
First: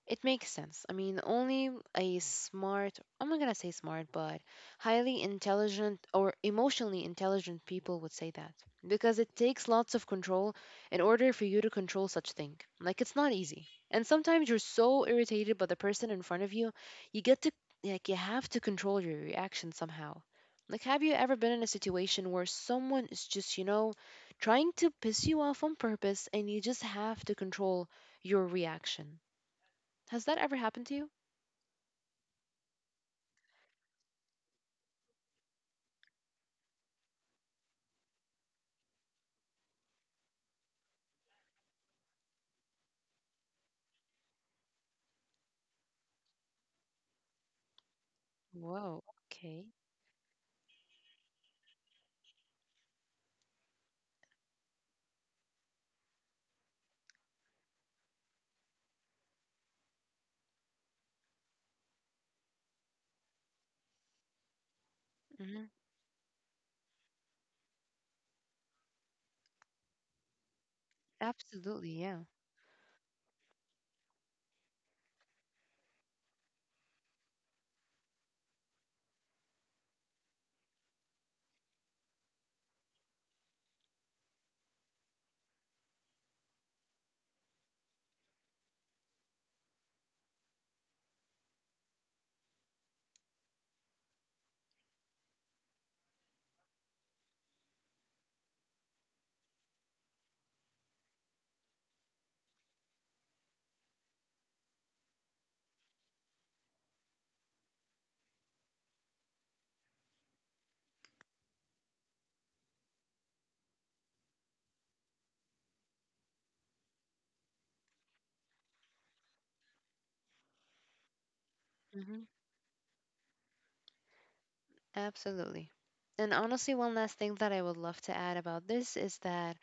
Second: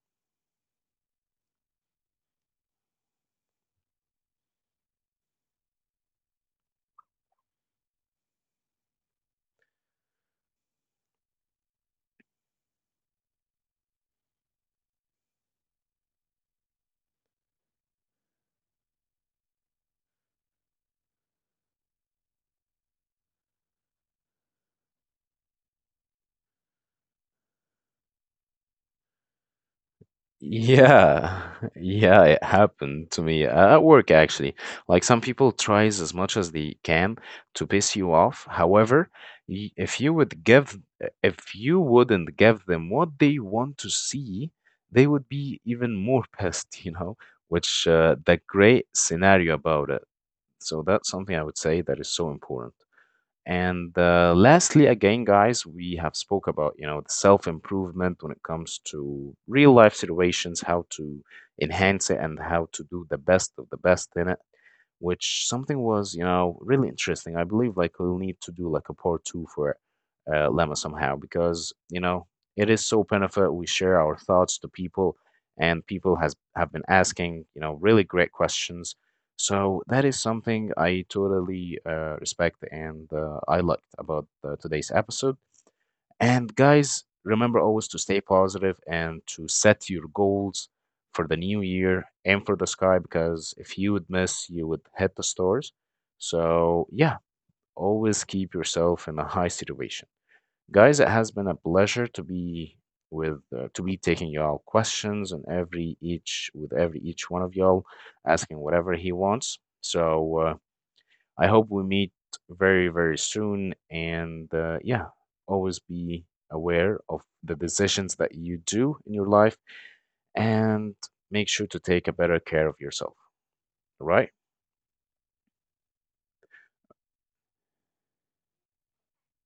Speaker 2: it makes sense. I mean, only a smart, I'm not going to say smart, but highly intelligent or emotionally intelligent people would say that because it takes lots of control in order for you to control such thing. Like it's not easy. And sometimes you're so irritated by the person in front of you, you get to like you have to control your reaction somehow. Like have you ever been in a situation where someone is just, you know, trying to piss you off on purpose and you just have to control your reaction? Has that ever happened to you?
Speaker 1: Yeah, yeah, it happened to me at work actually. Like some people tries as much as they can to piss you off. However, if you would give, if you wouldn't give them what they want to see, they would be even more pissed, you know, which the great
Speaker 2: Whoa. Okay.
Speaker 1: scenario about it. So that's something I would say that is so important. And lastly, again, guys, we have spoke about you know the self improvement when it comes to real life situations, how to enhance it, and how to do the best of the best in it. Which
Speaker 2: Hmm.
Speaker 1: something was you know really interesting. I believe like we'll need to do like a part two for Lemma somehow, because
Speaker 2: Absolutely,
Speaker 1: you
Speaker 2: yeah.
Speaker 1: know it is so benefit. We share our thoughts to people, and people has have been asking you know really great questions. So that is something I totally respect and I liked about today's episode. And guys, remember always to stay positive and to set your goals for the new year and for the sky, because if you would miss, you would hit the stars. So yeah, always keep yourself in a high situation. Guys, it has been a pleasure to be with to be taking y'all questions and every each with every each one of y'all asking whatever he wants. So I hope we meet very very soon and yeah, always be aware of the decisions that you do in your life and make sure to take a
Speaker 2: Hmm.
Speaker 1: better care of yourself, all right?
Speaker 2: Absolutely. And honestly, one last thing that I would love to add about this is that,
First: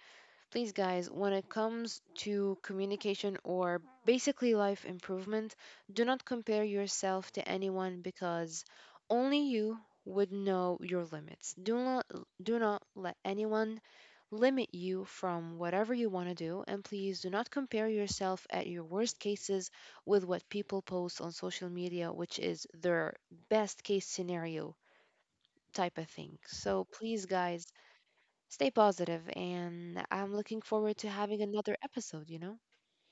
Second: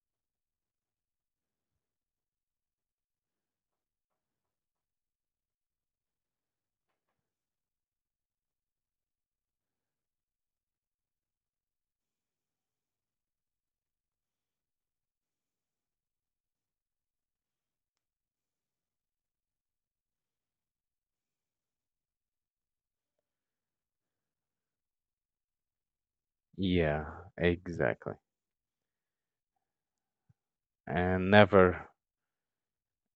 Speaker 2: please, guys, when it comes to communication or basically life improvement, do not compare yourself to anyone because only you would know your limits. Do not, do not let anyone limit you from whatever you want to do, and please do not compare yourself at your worst cases with what people post on social media, which is their best case scenario type of thing. So
Speaker 1: Yeah,
Speaker 2: please, guys,
Speaker 1: exactly.
Speaker 2: stay positive, and I'm looking forward to
Speaker 1: And
Speaker 2: having another
Speaker 1: never.
Speaker 2: episode, you know?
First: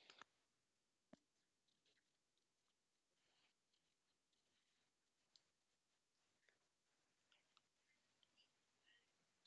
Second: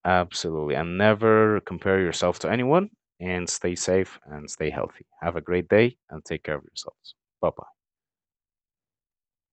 Speaker 1: Absolutely. And never compare yourself to anyone and stay safe and stay healthy. Have a great day and take care of yourselves. Bye bye.